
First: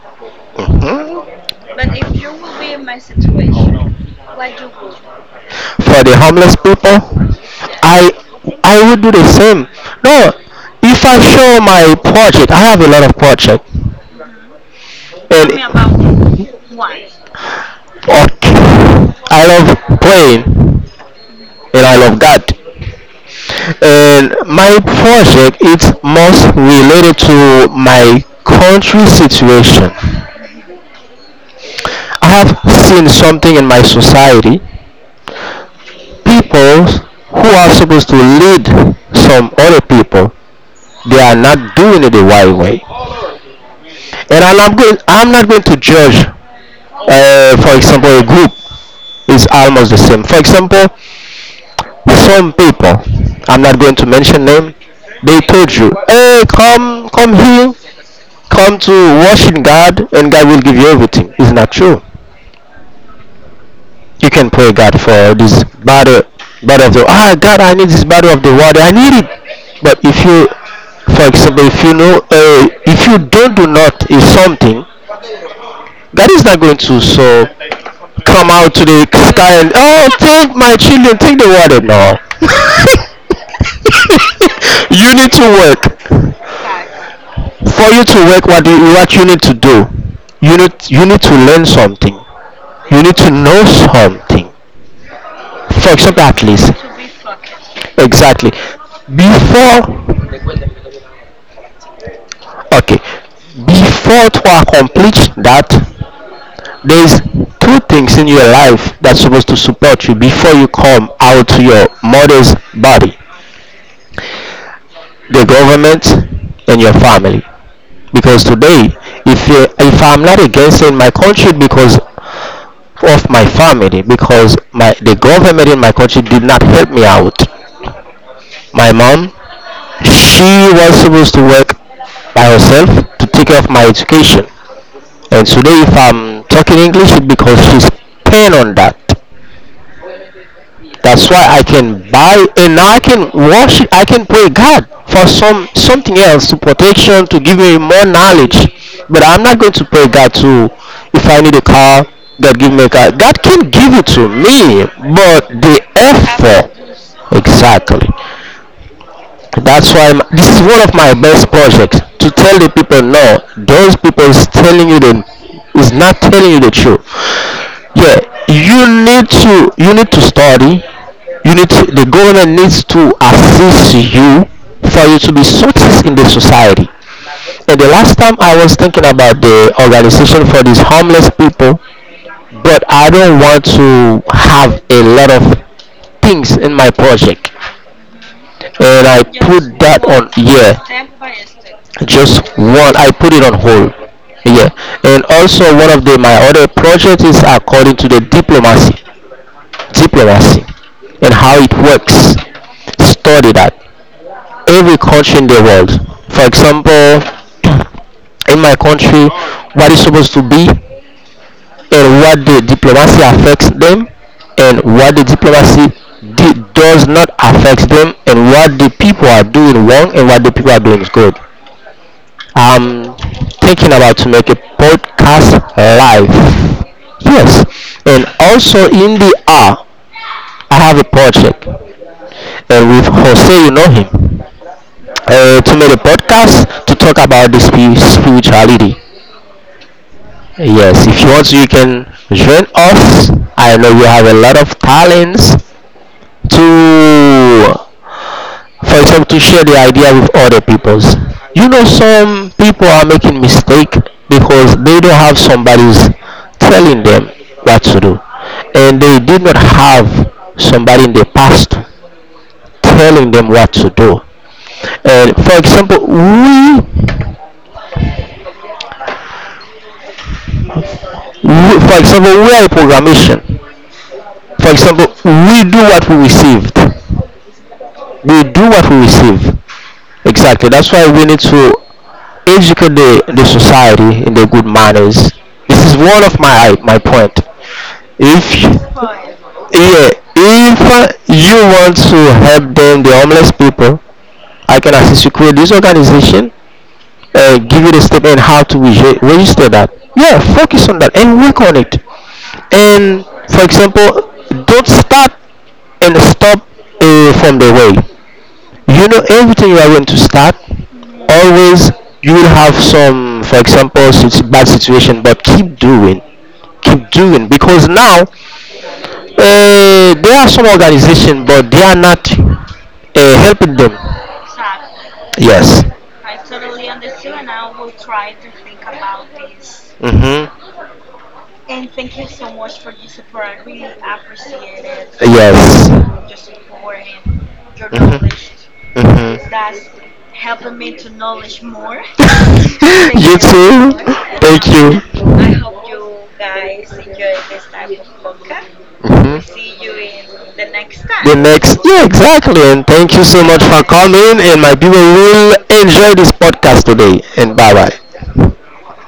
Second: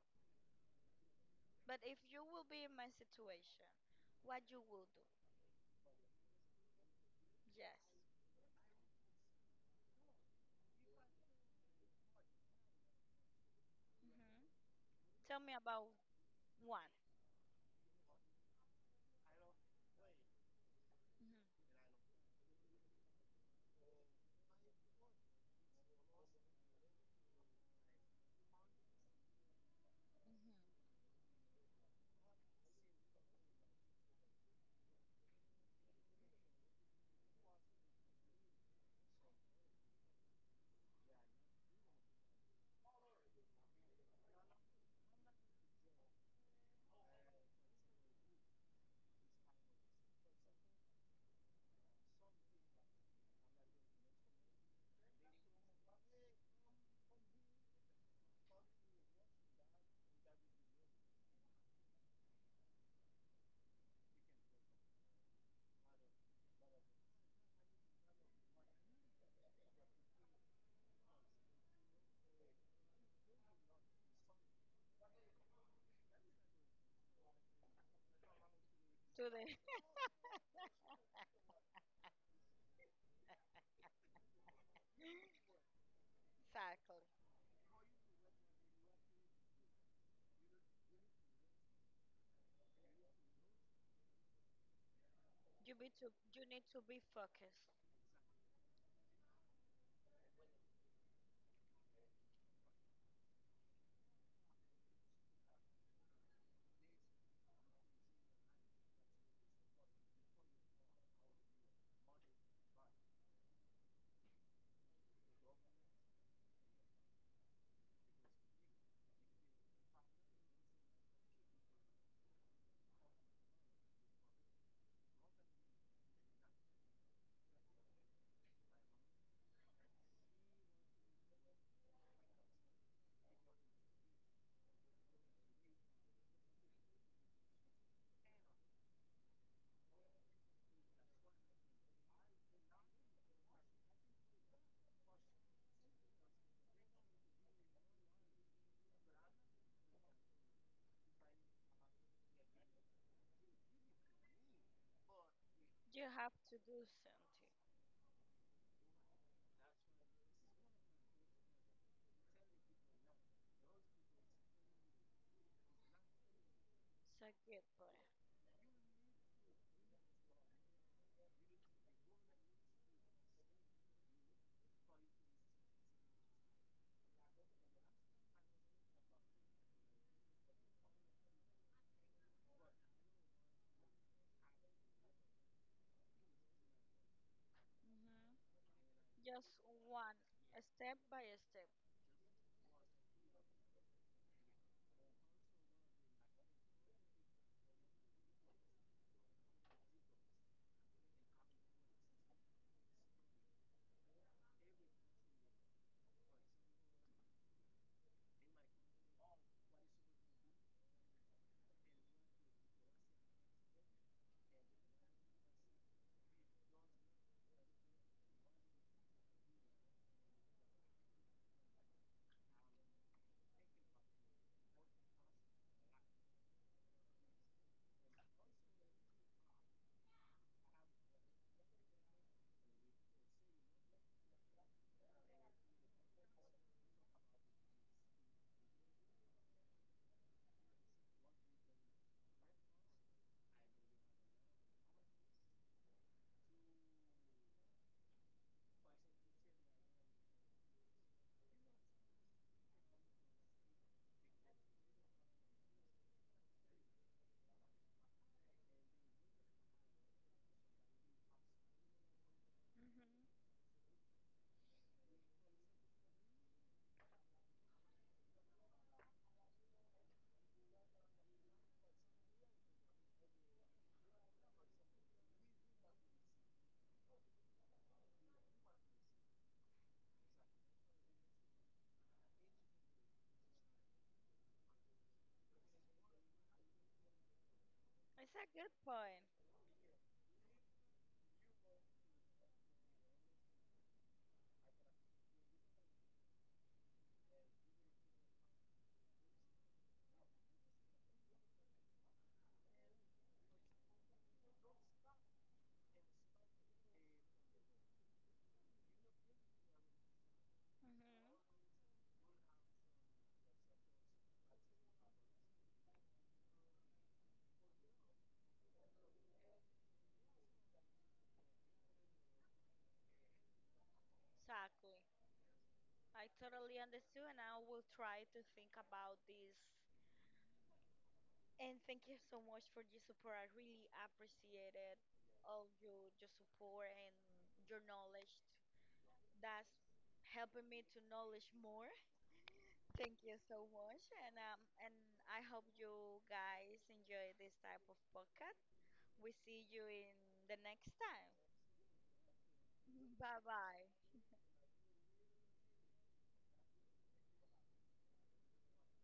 Speaker 1: Hmm?
Speaker 2: But if you will be in my situation, what you will do?
Speaker 1: For the homeless people,
Speaker 2: Yes.
Speaker 1: i I would do the same. No, if I show my project, I have a lot of project.
Speaker 2: Hmm. Tell
Speaker 1: Tell
Speaker 2: me about
Speaker 1: and
Speaker 2: one.
Speaker 1: okay, I love praying
Speaker 2: Hmm.
Speaker 1: and I love God, and my project is most related to my country situation.
Speaker 2: Hmm.
Speaker 1: I have seen something in my society, people who are supposed to lead some other people, they are not doing it the right way. And I'm not going to judge. For example, a group is almost the same. For example, some people, I'm not going to mention name, they told you, hey, come, come here, come to worship God and God will give you everything. It's not true. You can pray God for this battle, battle of the, ah God, I need this battle of the water, I need it. But if you, for example, if you know, if you don't do not is something, God is not going to so come out to the
Speaker 2: To the
Speaker 1: sky and,
Speaker 2: (laughs)
Speaker 1: oh, tell my children take the water. No, you need to work.
Speaker 2: exactly.
Speaker 1: For you to work, what you need to do, you need to learn something, you need to know something. For example, at
Speaker 2: You need
Speaker 1: least
Speaker 2: to be focused.
Speaker 1: exactly before, okay, before to accomplish that, there's two things in your life that's supposed to support you before you come out to your mother's body: the government and your family. Because today, if uh, if I'm not against in my country because of my family, because my the government in my country did not help me out, my mom, she was supposed to work by herself to take care of my education. And today if I'm talking English, it's because she's paying on that. That's why I can buy and now I can worship. I can pray God for some something else to protection to give me more knowledge. But I'm not going to pray God to, if I need a car, God give me a car. God can give it to me, but the
Speaker 2: You have to
Speaker 1: effort,
Speaker 2: do something.
Speaker 1: exactly. That's why this is one of my best projects, to tell the people no. Those people is telling you the, is not telling you the truth.
Speaker 2: It's a good point.
Speaker 1: Yeah, you need to study, you need to, the government needs to assist you for you to be success in the society. And the last time I was thinking about the organization for these homeless people, but I don't want to have a lot of things in my project,
Speaker 2: Hmm.
Speaker 1: and I
Speaker 2: Just
Speaker 1: put that
Speaker 2: one
Speaker 1: on,
Speaker 2: step by
Speaker 1: yeah.
Speaker 2: step.
Speaker 1: Just one, I put it on hold. Yeah. And also one of the my other projects is according to the diplomacy diplomacy and how it works. Study that. Every country in the world. For example, in my country, what is supposed to be and what the diplomacy affects them and what the diplomacy does not affect them, and what the people are doing wrong and what the people are doing is good. I'm thinking about to make a podcast live. Yes. And also in the R, I have a project with Jose, you know him, to make a podcast to talk about the spirituality. Yes, if you want to, you can join us. I know you have a lot of talents to, for example, to share the idea with other peoples. You know, some people are making mistake because they don't have somebody's telling them what to do, and they did not have somebody in the past telling
Speaker 2: Hmm.
Speaker 1: them what to do. And for example, we for example, we are in programmation. For example, we do what we received. We do what we receive. Exactly. That's why we need to educate the society in the good manners. This is one of my point.
Speaker 2: It's a good point.
Speaker 1: If yeah, if you want to help them, the homeless people, I can assist you create this organization and give you the step and how to register that. Yeah, focus on that and work on it. And for example, don't start and stop from the way. You know everything you are going to start,
Speaker 2: Hmm.
Speaker 1: always you will have some, for example, it's bad situation, but keep doing, because now there are some organization but they are not helping them.
Speaker 2: Exactly.
Speaker 1: Yes.
Speaker 2: I totally understood, and I will try to think about this.
Speaker 1: Hmm.
Speaker 2: And thank you so much for your support. I really appreciated all your support and your knowledge.
Speaker 1: Mm-hmm.
Speaker 2: That's
Speaker 1: Mm-hmm.
Speaker 2: helping me to knowledge more.
Speaker 1: (laughs)
Speaker 2: Thank you so much, and and
Speaker 1: You.
Speaker 2: I hope you guys enjoy this type of podcast. We see you
Speaker 1: Hmm.
Speaker 2: in the
Speaker 1: time.
Speaker 2: next
Speaker 1: Next,
Speaker 2: time.
Speaker 1: yeah, exactly. And thank you
Speaker 2: Bye
Speaker 1: so much
Speaker 2: bye.
Speaker 1: coming. And my people will enjoy this podcast today. And bye bye.